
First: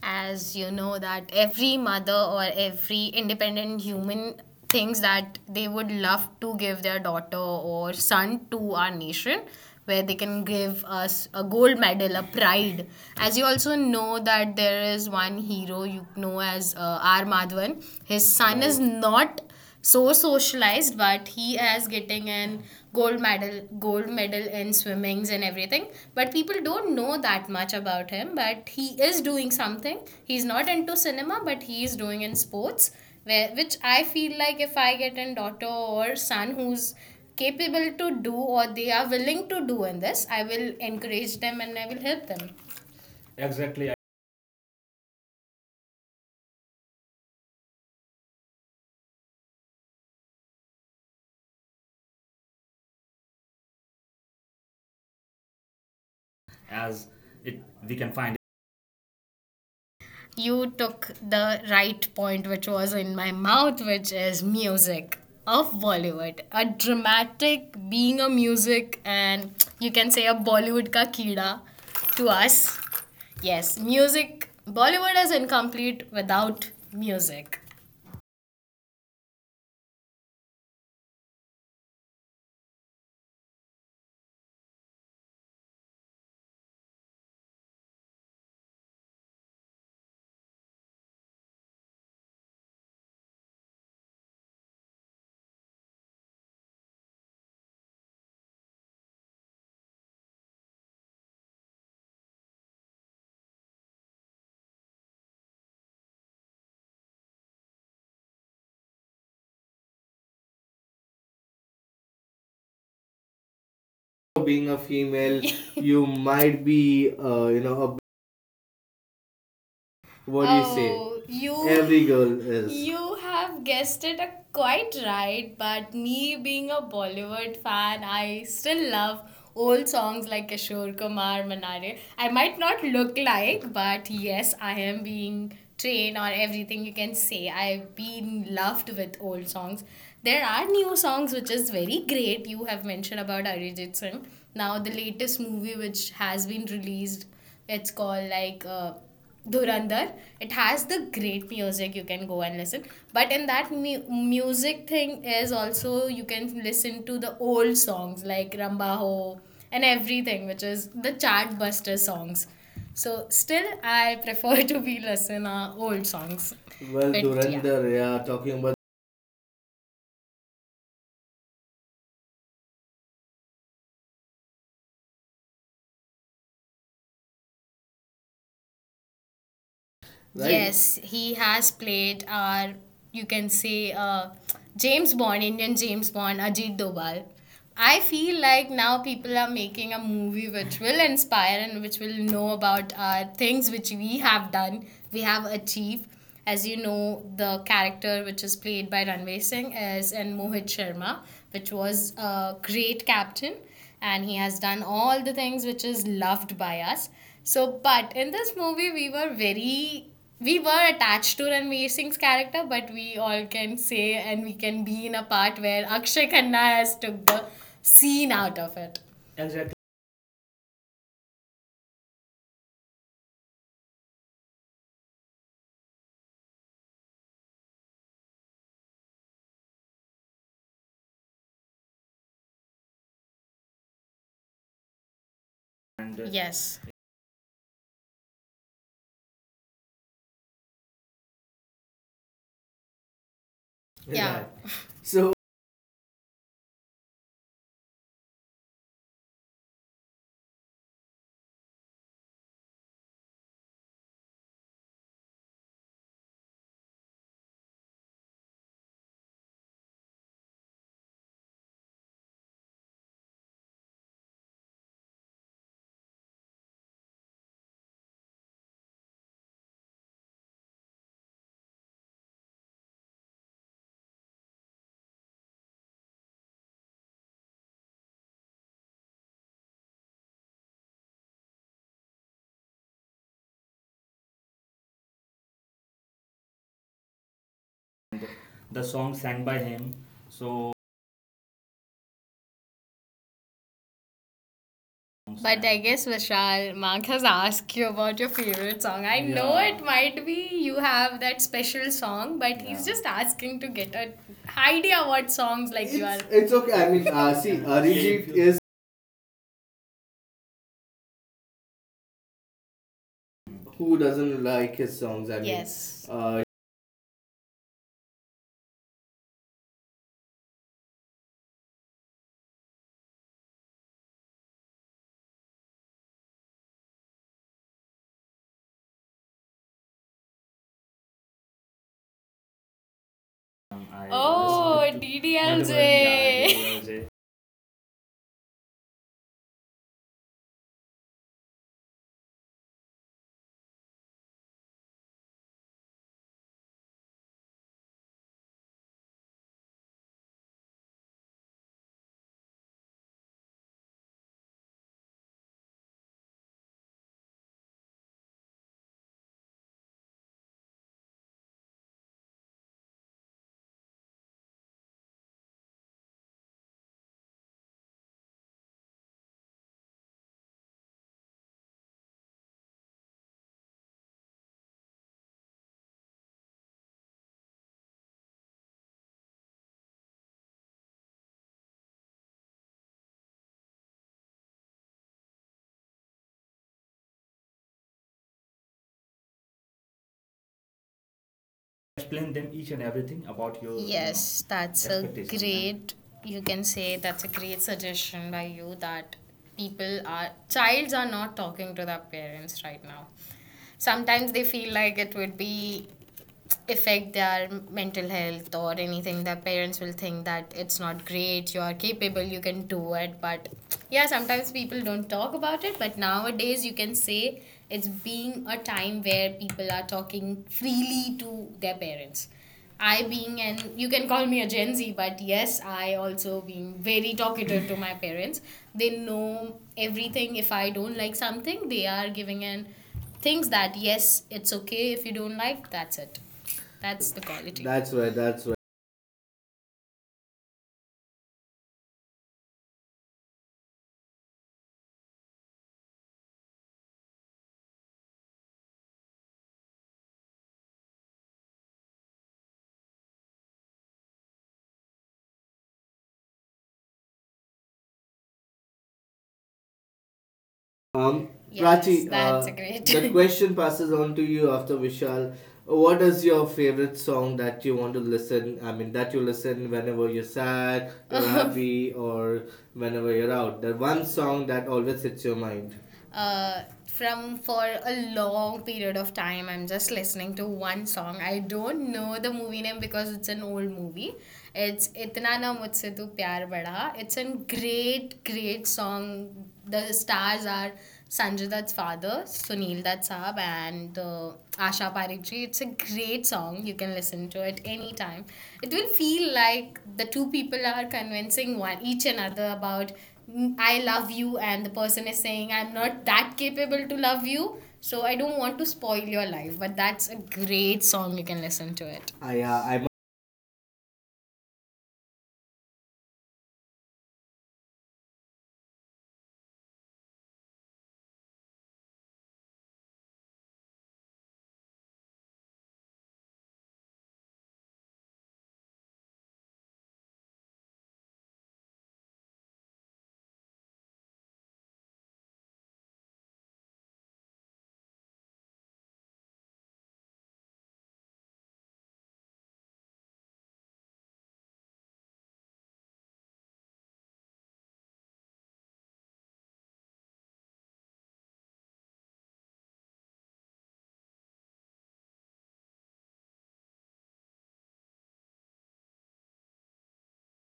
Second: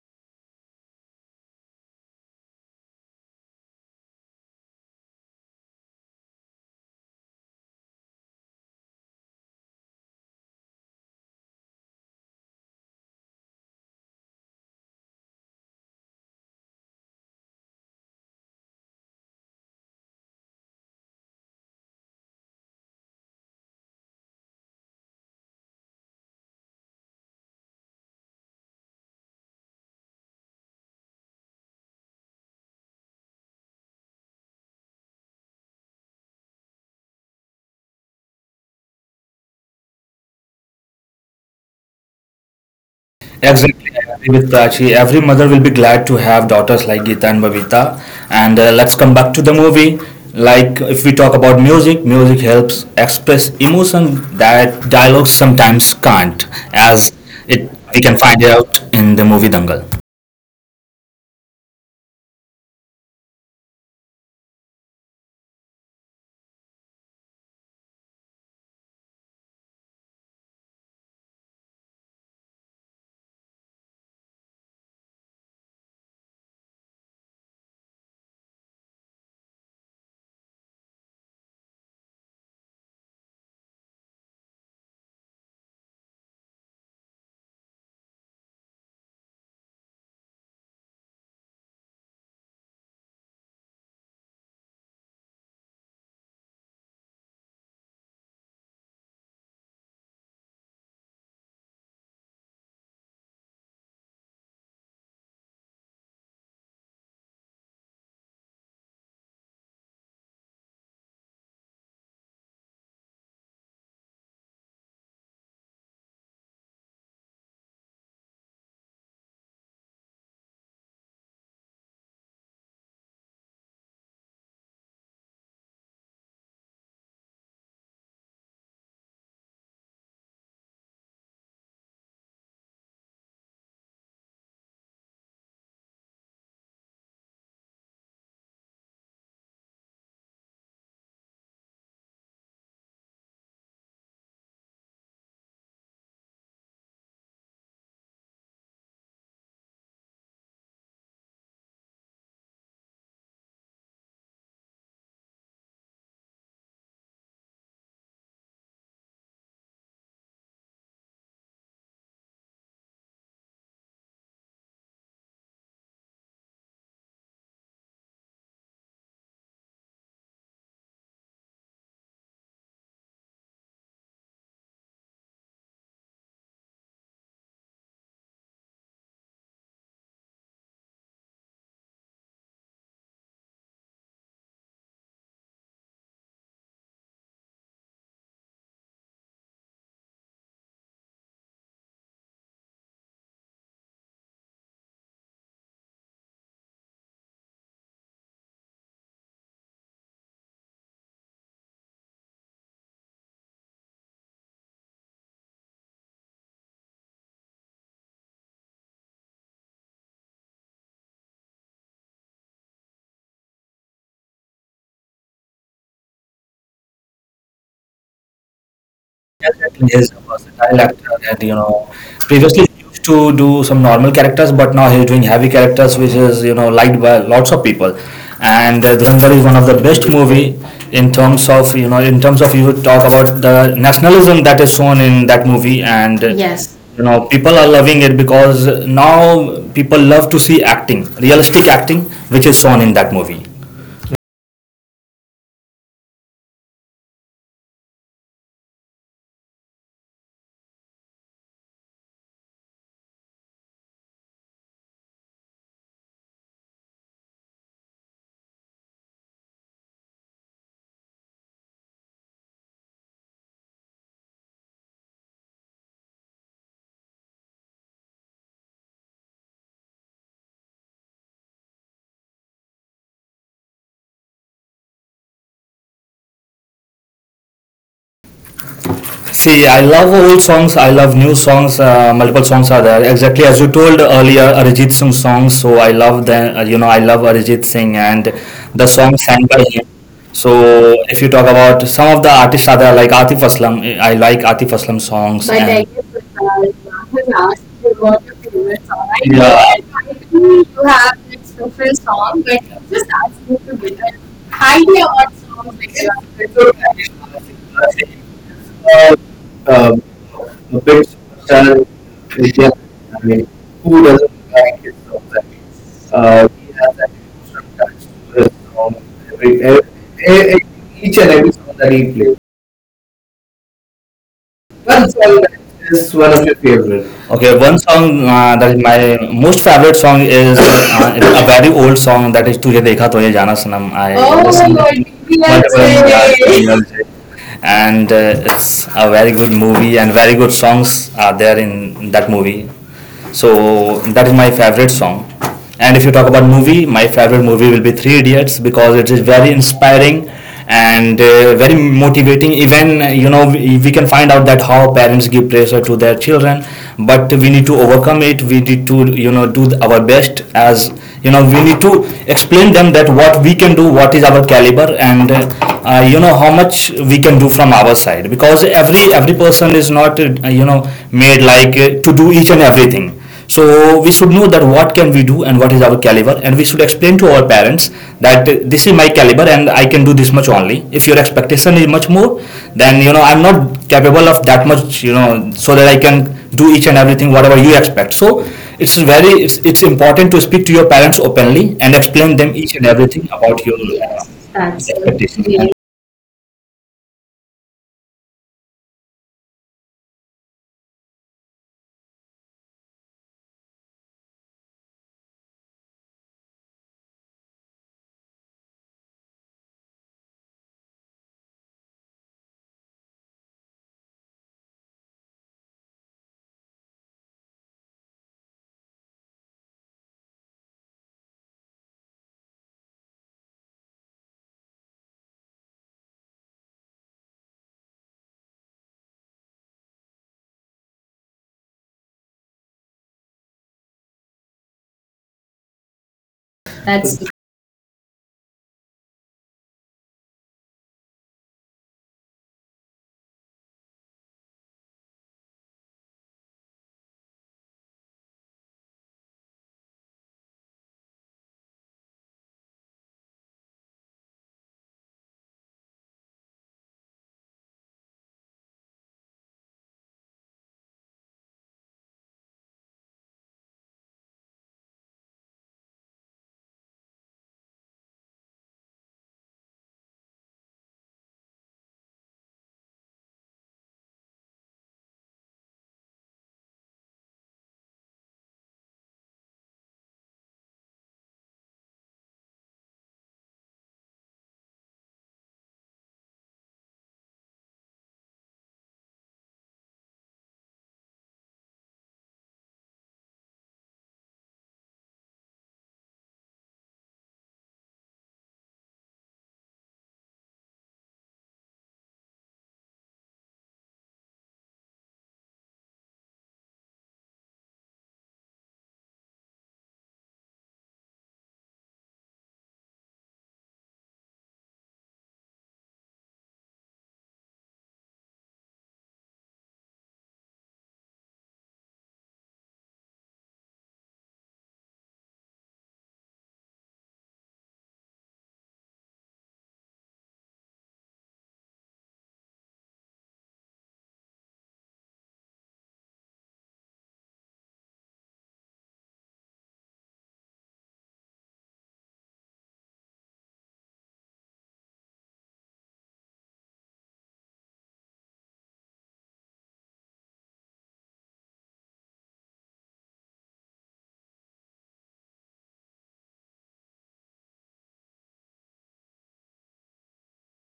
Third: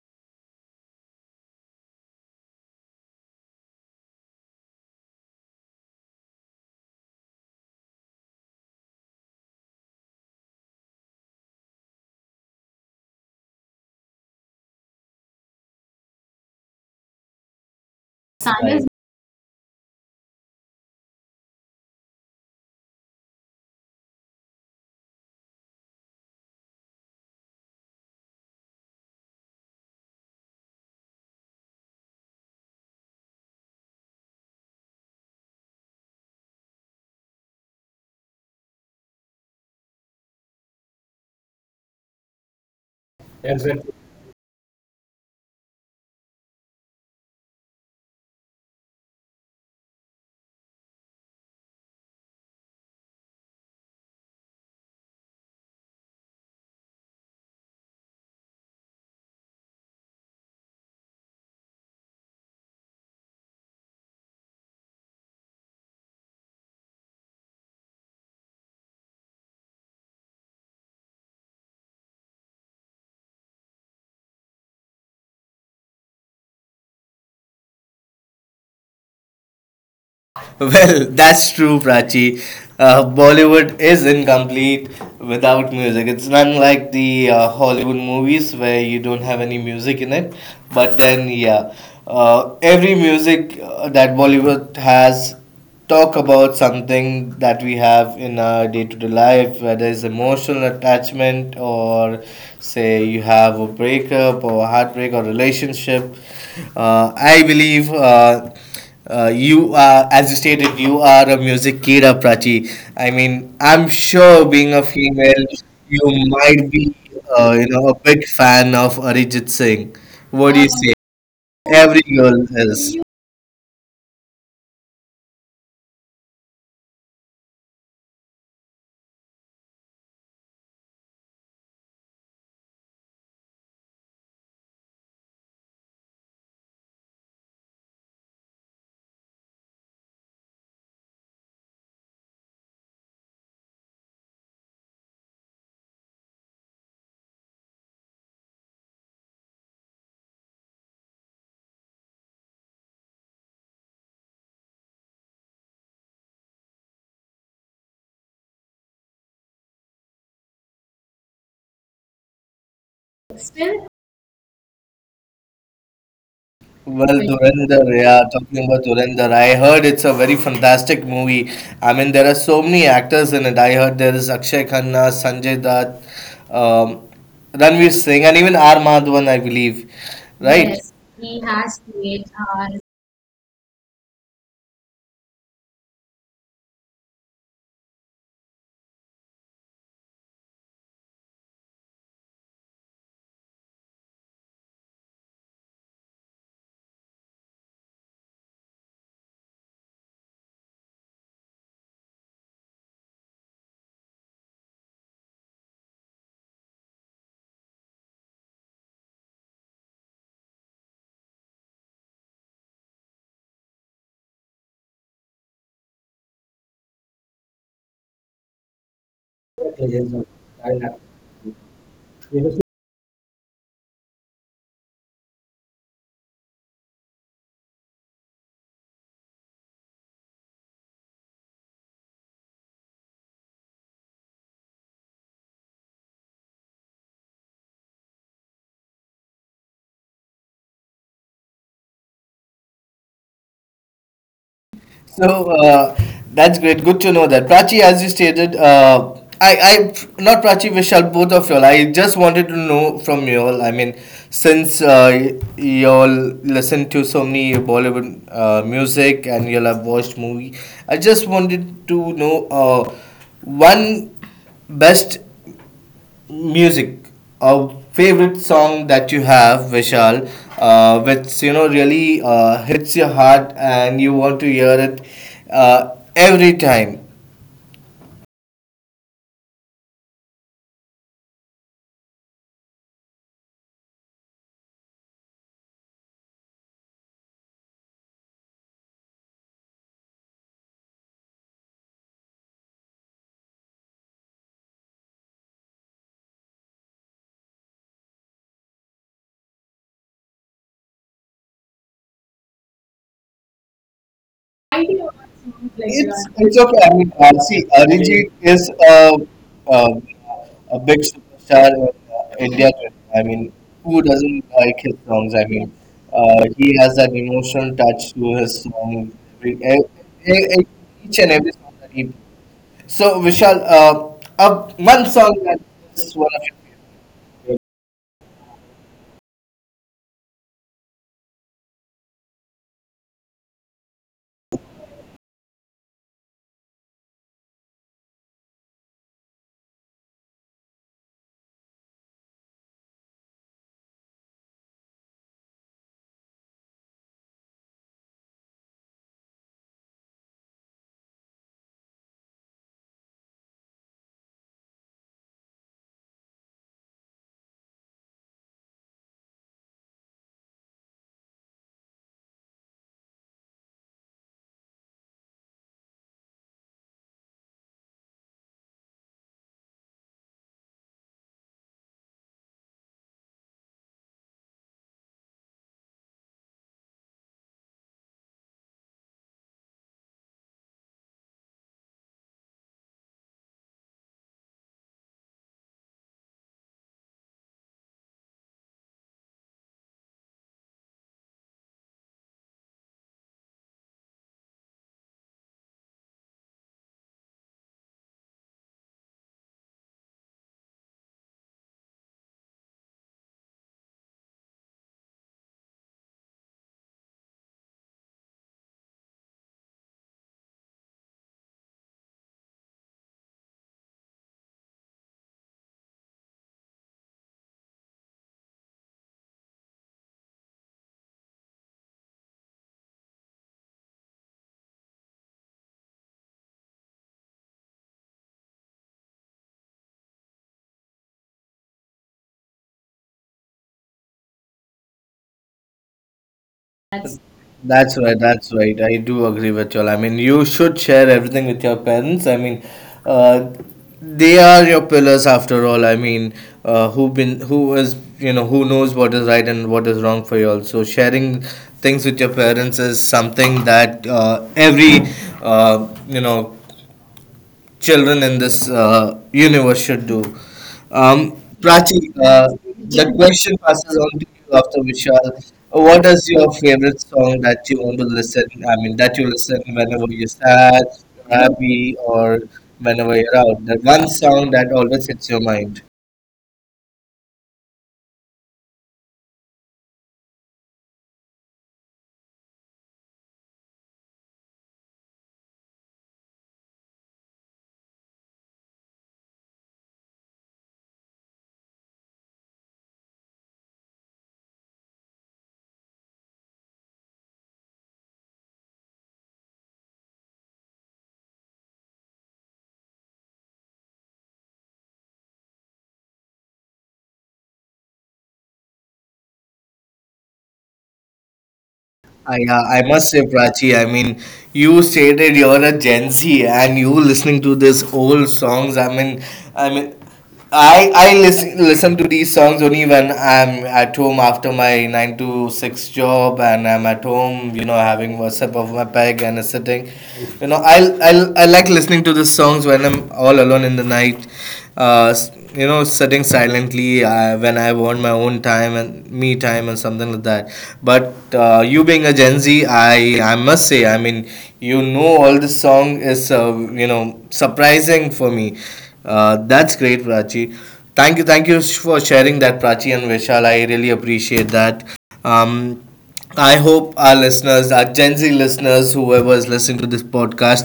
As you know that every mother or every independent human thinks that they would love to give their daughter or son to our nation where they can give us a gold medal, a pride. As you also know that there is one hero you know as uh, R Madhavan. His son is not so socialized, but he is getting an gold medal, gold medal in swimmings and everything. But people don't know that much about him, but he is doing something. He's not into cinema, but he is doing in sports, where, which I feel like if I get a daughter or son who's capable to do or they are willing to do in this, I will encourage them and I will help them. Exactly, Exactly I agree with Prachi. Every mother will be glad to have daughters like Geeta and Babita. And uh, let's come back to the movie. Like, if we talk about music, music helps express emotion that dialogues sometimes can't. as As it it, we We can can find. find out in the movie Dangal. You took the right point which was in my mouth, which is music of Bollywood, a dramatic being a music. And you can say a Bollywood ka keeda to us. Yes, music, Bollywood is incomplete without music. Well, that's true, Prachi. Uh, Bollywood is incomplete without music. It's unlike the uh, Hollywood movies where you don't have any music in it. But then, yeah, uh, every music uh, that Bollywood has talk about something that we have in our day-to-day life, whether it's emotional attachment or say you have a breakup or a heartbreak or relationship. Uh, I believe. Uh, uh, you are, as you stated, you are a music kid, Prachi. I mean, I'm sure being Being a a female, female, you you might might be be, uh, uh, you you know a. know, a big fan of Arijit Singh. What do What do you you Uh, say? say? Oh, you. Every Every girl girl is. is. You have guessed it, uh, quite right. But me being a Bollywood fan, I still love old songs like Kishore Kumar, Manare. I might not look like, but yes, I am being trained on everything, you can say. I've been loved with old songs. There are new songs which is very great. You have mentioned about Arijit Singh. Now the latest movie which has been released, it's called like uh, Dhurandhar. It has the great music, you can go and listen. But in that mu- music thing is also you can listen to the old songs like Ramba and everything, which is the chartbuster songs. So still, I prefer to be listen uh, old songs. Well, Well, but yeah, like, Durandar, yeah, yeah, talking talking about, about Dhurandhar, I heard it's a very fantastic movie. I mean, there are so many actors in it. I heard there is Akshay Khanna, Sanjay Dutt, um, Ranveer Singh, and even R. Madhavan, I believe, right? right? Yes, Yes, he he has has made played uh, our, you can say, uh, James Bond, Indian James Bond, Ajit Doval. I feel like now people are making a movie which will inspire and which will know about our things which we have done, we have achieved. As you know, the character which is played by Ranveer Singh is in Mohit Sharma, which was a great captain, and he has done all the things which is loved by us. So, but in this movie, we were very we were attached to Ranveer Singh's character, but we all can say and we can be in a part where Akshay Khanna has took the scene out of it. Exactly. Declan is a versatile actor. That you know Previously he used to do some normal characters, but now he's doing heavy characters, which is you know liked by lots of people. And uh, Dhurandhar is one of the best movie in terms of you know in terms of, you talk about the nationalism that is shown in that movie. And uh, yes, Yes. you know people are loving it because now people love to see acting, realistic acting, which is shown in that movie. Yeah. So So uh, that's great. Good to know that. Prachi, as you stated, uh, I, I, not Prachi, Vishal, both of y'all. I just wanted to know from y'all. I mean, since uh, y- y'all listen to so many Bollywood uh, music and y'all have watched movie, I just wanted to know uh, one best music, a favorite song that you have, Vishal, uh, which you know really uh, hits your heart and you want to hear it uh, every time. See, I love old songs. I love new songs. Uh, multiple songs are there. Exactly as you told earlier, Arijit Singh songs. So I love them. uh, You know, I love Arijit Singh and the the song songs sang sang by by him. him. So So if you talk about some of the artists are there, like Atif Aslam. I like Atif Aslam songs. But I but I and. Guess guess uh, Vishal, Mark Has has asked asked you you about about your your favorite favorite song. song. I I I yeah. know Yeah. it might be think you you have have that this profile special song, song, but but I'm he's yeah, just just asking asking you to to get get a a idea higher on what songs songs like that it's, Like, you you are. it's It's, have. it's it's okay. okay. I I mean, mean, uh, uh, see, see, Arijit Arijit is. is a, a, a big superstar in uh, India today. I mean, who Who doesn't doesn't like like his his songs? songs? I I mean, mean, Yes, uh, uh, he has that emotional touch to his song. Every, e- e- e- Each and every song that he… So Vishal, uh, uh, one song that is one of your… Okay, one song uh, that is my most favorite song is uh, it's a very old song, that is "Tujhe Dekha To Ye Jana Sanam." I, I Oh my listen oh, god, multiple Beyonce! Years, D D L J. and uh, it's a very good movie and very good songs are there in that movie. So that is my favorite song. And if you talk about movie, my favorite movie will be Three Idiots because it is very inspiring and uh, very motivating. Even uh, you know we, we can find out that how parents give pressure to their children, but we need to overcome it. We need to you know do our best, as you know we need to explain them that what we can do, what is our caliber, and uh, uh, you know, how much we can do from our side, because every every person is not uh, you know made like uh, to do each and everything. So we should know that what can we do and what is our caliber, and we should explain to our parents that uh, this is my caliber and I can do this much only. If your expectation is much more, then you know I'm not capable of that much, you know, so that I can do each and everything whatever you expect. So it's very it's, it's important to speak to your parents openly and explain Explain them them each each and and everything everything about about your your, yes, you know, uh, yes, that's that's a expectation. expectation and Really great, you can say that's a great suggestion by you that people are, childs are not talking to their parents right now. Sometimes they feel like it would be affect their mental health or anything. Their parents will think that it's not great, you are capable, you can do it. But yeah, sometimes people don't talk about it. But nowadays, you can say it's being a time where people are talking freely to their parents. I being an, you can call me a Gen Z, but yes, I also being very talkative to my parents. They know everything. If I don't like something, they are giving an things that yes, it's okay if you don't like. That's it. That's That's that's the quality. That's That's right, right. That's that's right. I do agree with you all. I mean, you should share everything with your parents. I mean, uh, they are your pillars after all. I mean, uh, who been who is, you know who knows what is right and what is wrong for you all. So sharing things with your parents is something that uh, every uh, you know children in this uh, universe should do. Um, Um, yes, Prachi, Prachi, uh, that's uh, a great. the the question question passes passes on on to to you you after after Vishal. Vishal. What What is is your your favorite favorite song song that that you you want want to to listen? listen? I I mean, mean, that that you you listen listen whenever whenever you're you're sad, sad, you're Um, happy, happy, or or whenever whenever you're you're out. out. The That one one song song that that always always hits hits your your mind mind. uh, from for a long period of time, I'm just listening to one song. I don't know the movie name because it's an old movie. It's Itna Na Mujhse Tu Pyar Bada. It's a great great song. The stars are Sanjay Dutt's father Sunil Dutt saab and uh, Asha Parekh ji. It's a great song, you can listen to it anytime. It will feel like the two people are convincing one each another about "Mm, I love you," and the person is saying, "I'm not that capable to love you, so I don't want to spoil your life." But that's a great song, you can listen to it. I, I, uh, uh, I I mu- must say, Prachi, I mean, you stated you're a Gen Z and you listening to these old songs. I mean, I mean, I, I listen, listen to these songs only when I'm at home after my nine to six job and I'm at home, you know, having a sip of my peg and sitting. You know, I, I, I like listening to these songs when I'm all alone in the night uh, you know, sitting silently, uh, when I want my own time and me time and something like that. But uh, you being a Gen Z, i i must say, I mean, you know, all this song is, uh, you know surprising for me. Uh, that's great, Prachi. Thank you, thank you for sharing that, Prachi, and Vishal, I really appreciate that. um, I hope our listeners, our Gen Z listeners, whoever is listening to this podcast,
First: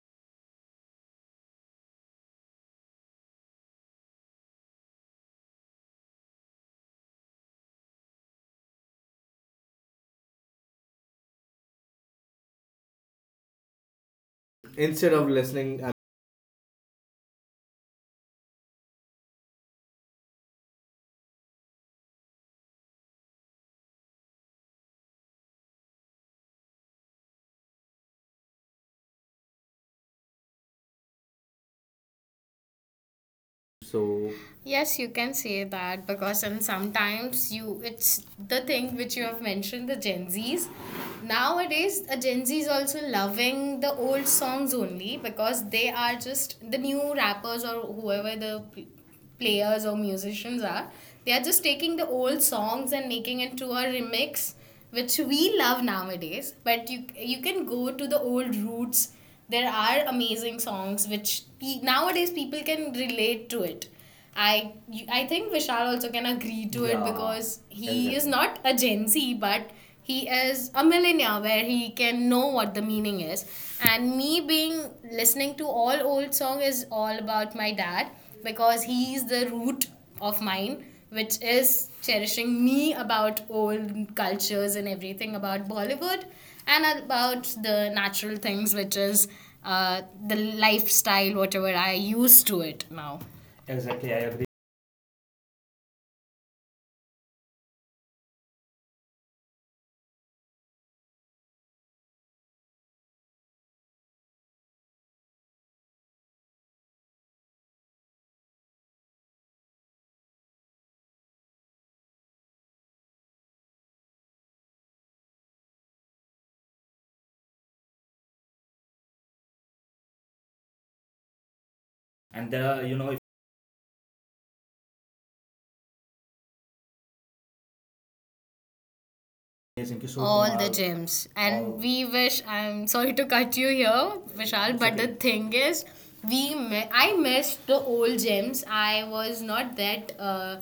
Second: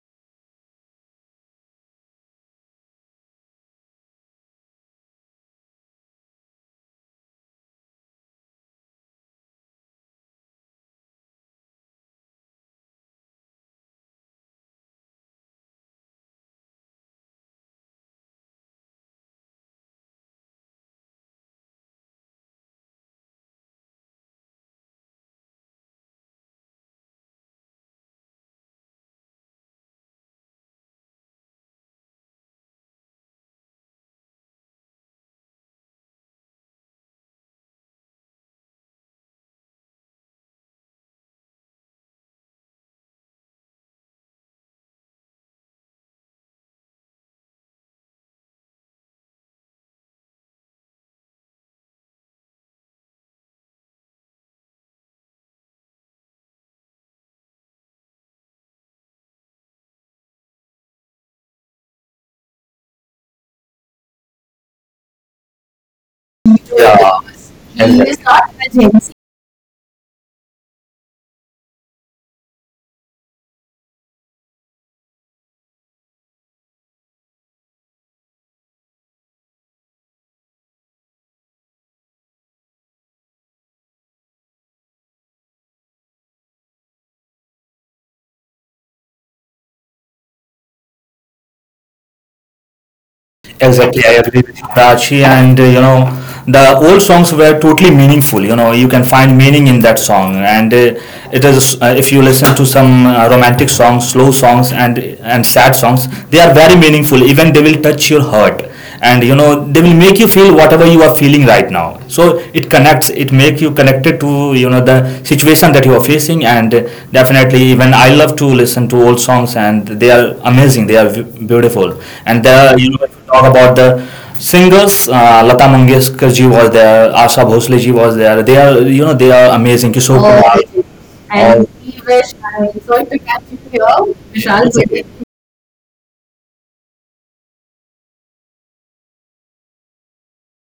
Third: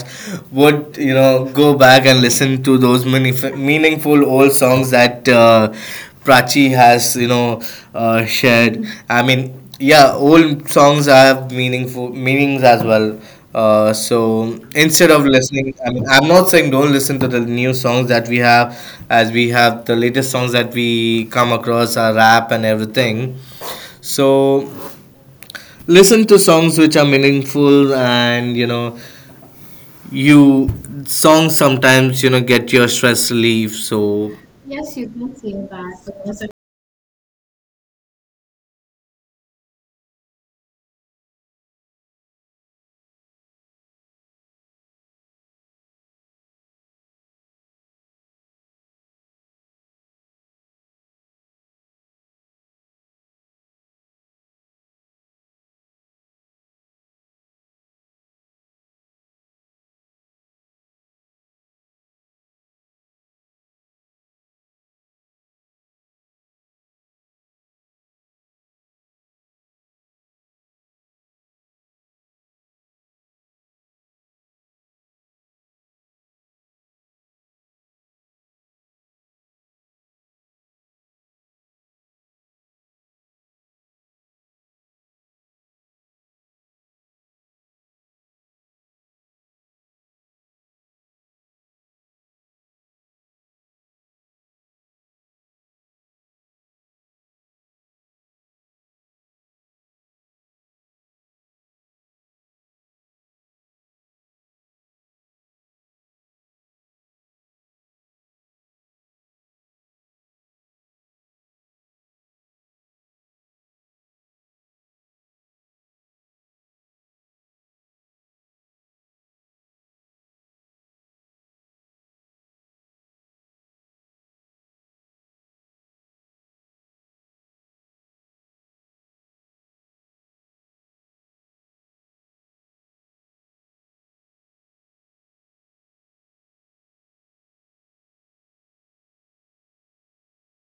would, you know, go back and listen to those many meaningful old songs that uh, Prachi has, you know uh, shared. I mean, yeah, old songs have meaningful meanings as well. Uh, so instead Instead of of listening, listening, I I'm, mean, I'm not saying don't listen to the new songs that we have, as we have the latest songs that we come across are rap and everything. So listen to songs which are meaningful and you know you songs sometimes, you know, get your stress relief. so So yes, yes, you you can can say say that. that But because that's a… and sometimes you it's the thing which you have mentioned, the Gen Zs. Nowadays, a Gen Z is also loving the old songs only because they are just the new rappers or whoever the p- players or musicians are. They are just taking the old songs and making it to a remix, which we love nowadays. But you you can go to the old roots. There are amazing songs which pe- nowadays people can relate to it. I I think Vishal also can agree to yeah. it, yeah, yeah. because He he is Exactly. exactly is not not a a Gen Gen Z. Z, but he is a millennial where he can know what the meaning is. And me being listening to all old song is all about my dad, because he is the root of mine, which is cherishing me about old cultures and everything about Bollywood and about the natural things, which is uh, the lifestyle, whatever I used to it now. Exactly, I Exactly, I agree agree. with you, Prachi. And uh, you know, the old songs were totally meaningful. You know, you can find meaning in that song, and uh, it is uh, if you listen to some uh, romantic songs, slow songs, and and sad songs, they are very meaningful. Even they will touch your heart. And you know they will make you feel whatever you are feeling right now, so it connects, it makes you connected to you know the situation that you are facing. And definitely, even I love to listen to old songs, and they are amazing, they are beautiful. And And there there are, are, you you know, know, if if you talk about the singers, uh, Lata Mangeshkar ji was there, Asha Bhosle ji was there, they are you know they are amazing. amazing Kishore, Kishore Oh, all the kumar, Kumar all gems, all- and and all, all- we we wish. wish. I'm I'm sorry sorry to to catch cut you you here, here, Vishal. Vishal, It's but the okay. but thing is, we mi- I missed the old gems. I was not that uh,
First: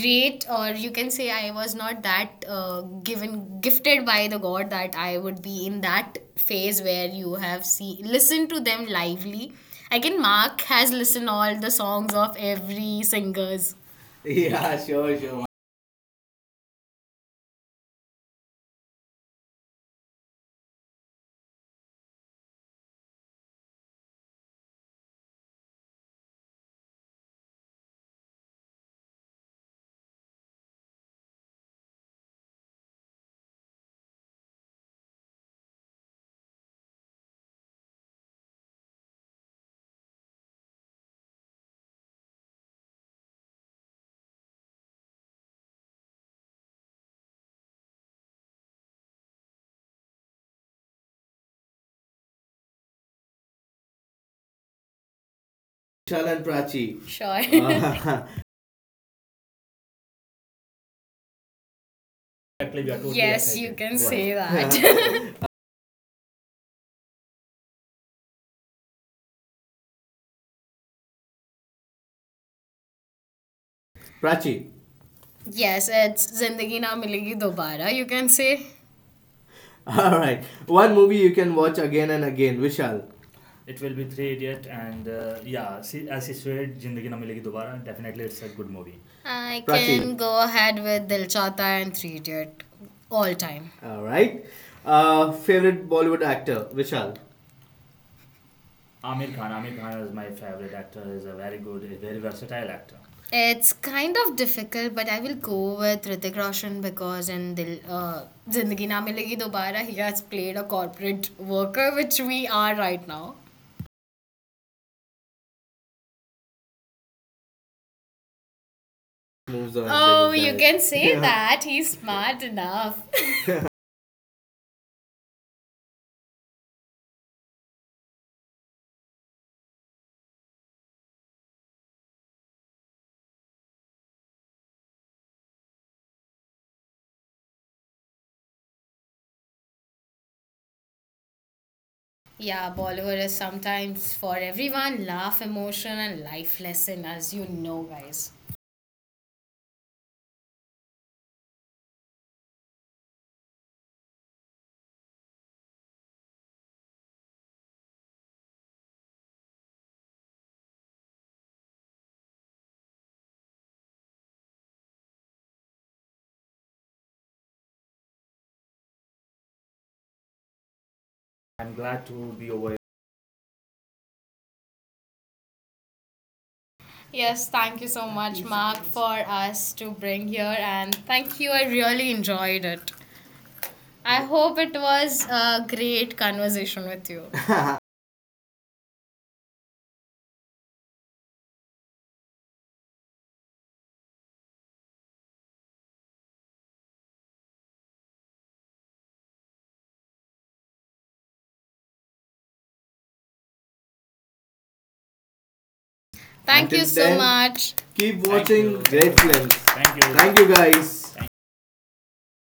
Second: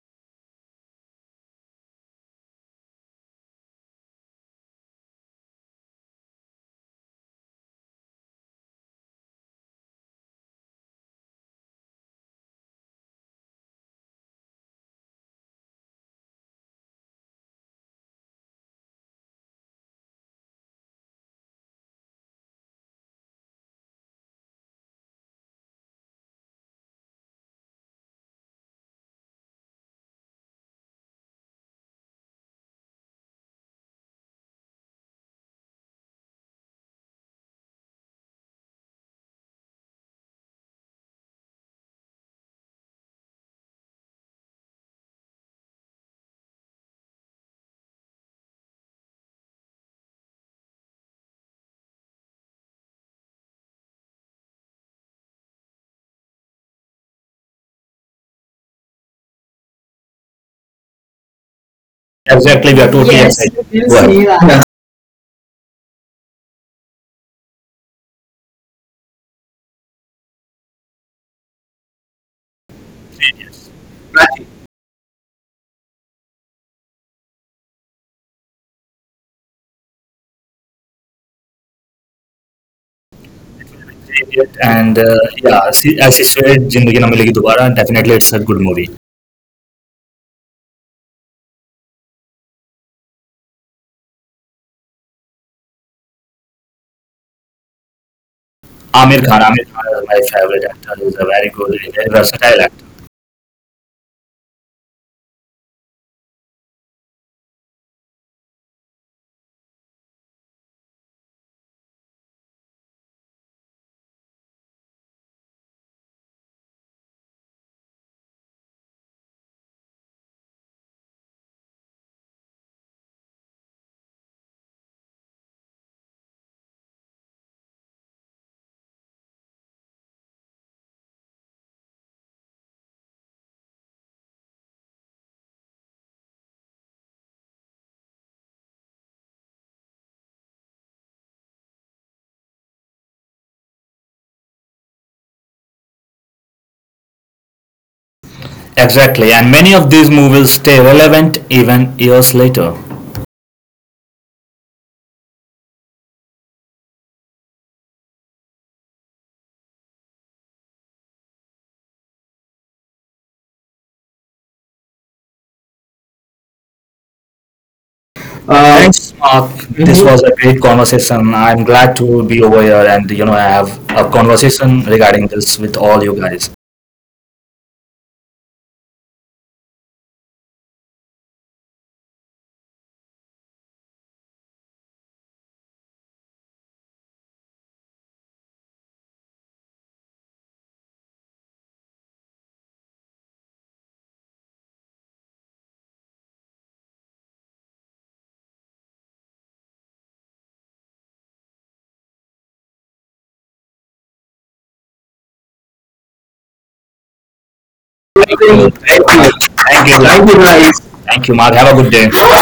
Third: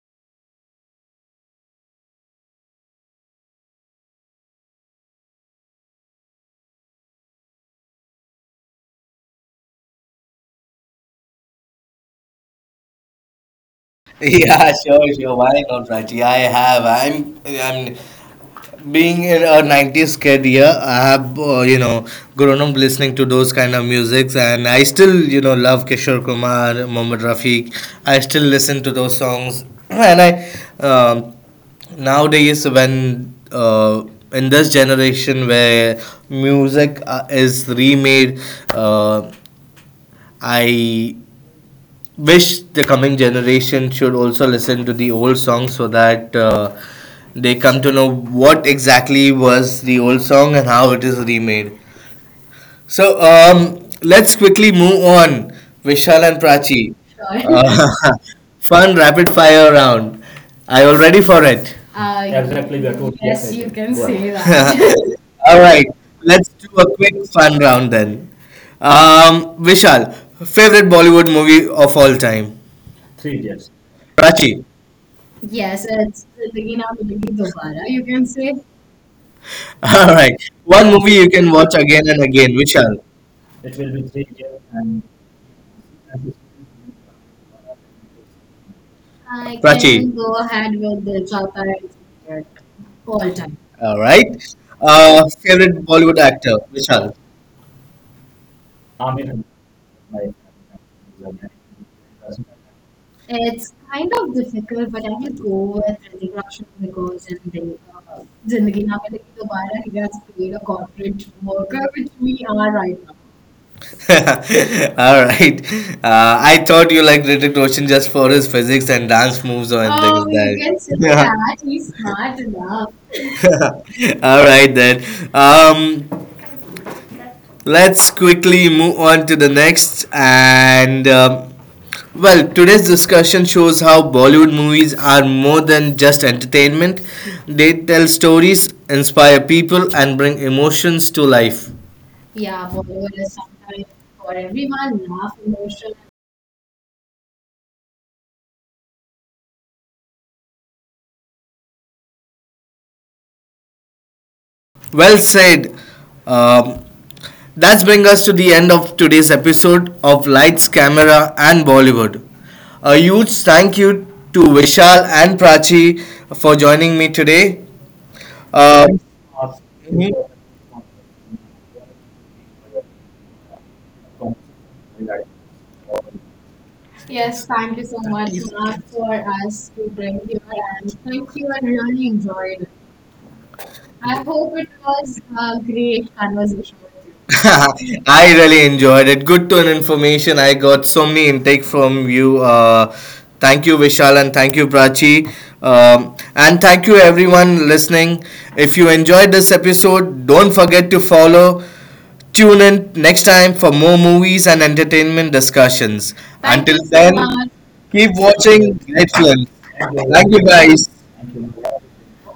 great, or you can say I was not that uh, given gifted by the god that I would be in that phase where you have see listen to them lively. I can Mark has listened all the songs of every singers. Yeah, Yeah, sure, sure, sure, sure. why not, Raji? I have I'm I'm being in a nineties kid. Yeah, I have, uh, you know grown up listening to those kind of musics, and I still, you know, love Kishore Kumar, Mohammed Rafiq. I still listen to those songs. And I… um, Nowadays, when uh, in this generation where music uh, is remade, uh, I wish the coming generation should also listen to the old songs so that uh, they come to know what exactly was the old song and how it is remade. So um, let's quickly move on, Vishal and Vishal and Prachi. Prachi. Sure. Sure. Uh, fun rapid fire round. Are you all ready for it? exactly, we Uh, totally are totally Yes, yes, excited. excited, You we will go can wow, say say ahead, see that. that. You are. All right, let's do a quick fun round then. Um, Vishal, favorite Bollywood movie of all time? Prachi. Prachi, Yes, yes, it's it's the Zindagi Na beginning of the Milegi beginning Dobara, you Dobara, can you can say. say. All Alright. right. One movie One you movie you can can watch watch again and again and again. again. Vishal. Vishal. It will be Three It, Idiot and and uh, uh, yeah, yeah, see, see, as he as he said, said, Zindagi Na Zindagi Na Milegi Milegi Dobara, Dobara. definitely Definitely, it's a it's a good good movie. movie. I, I, Prachi, can Prachi, can go go ahead ahead with Dil with the Chata and Three Idiot Chautar all all time. time. All Alright. right. Uh, Uh, favorite Favorite Bollywood Bollywood actor. actor? Vishal. Vishal. Amir Amir Khan, Khan. Amir Amir Khan Khan is is my my favorite favorite actor. actor. He's He's a a very very good, good, a very very versatile versatile actor. actor. It's It's kind kind of of difficult, difficult, but I but I will will go go with with Ritik Hrithik Roshan Roshan because because in in Dil, the uh, uh, Zindagi Na Zindagi Na Milegi Milegi Dobara, he Dobara, he has has played a played a corporate corporate worker, worker, which which we we are are right right now. now. All right. Uh, I thought you liked Hrithik Roshan just for his physics and dance Moves moves on. or anything Oh, Oh, like you you that. can Can say say, yeah, Yeah, that that. he's He's smart smart enough. enough. All right, then. Um, let's quickly move on to the next. And um, well, today's discussion shows how Bollywood movies are more than just entertainment. They tell stories, inspire people, and bring emotions to life. Yeah, Yeah, Bollywood Bollywood is is sometimes sometimes for for everyone: everyone, laugh, laugh, emotion, emotion. and life lesson, as you know, guys. Exactly, and many of these movies stay relevant even years later. Well said. Um, that's bring us to the end of today's episode of Lights, Camera, and Bollywood. A huge thank you to Vishal and Prachi for joining me today. Uh, Uh, Thanks, Mark. This mhm. mhm. was a great conversation. I'm I'm glad glad to to be be over over. here and you know have a conversation regarding this with all you guys. Yes, Yes, thank thank you you so so much, much, Mark, Mark, for for us us to to bring bring here, here, and and thank thank you. you. I I really really enjoyed enjoyed it. it. I I hope hope it it was was a a great great conversation conversation with you. with you. I really enjoyed it. Good to an information. I got so many intake from you. Uh, thank you, Vishal, and thank you, Prachi. Um, and thank you, everyone listening. If you enjoyed this episode, don't forget to follow. Tune in next time for more movies and entertainment discussions. Thank Thank Until you. you Until you so so then, then, much. much. Keep Keep Thank Thank watching you. you. watching Thank Great films. Netflix. Thank you. you. Thank Thank you Thank you you, guys. guys. guys. Thank you, Mark. Have a good day.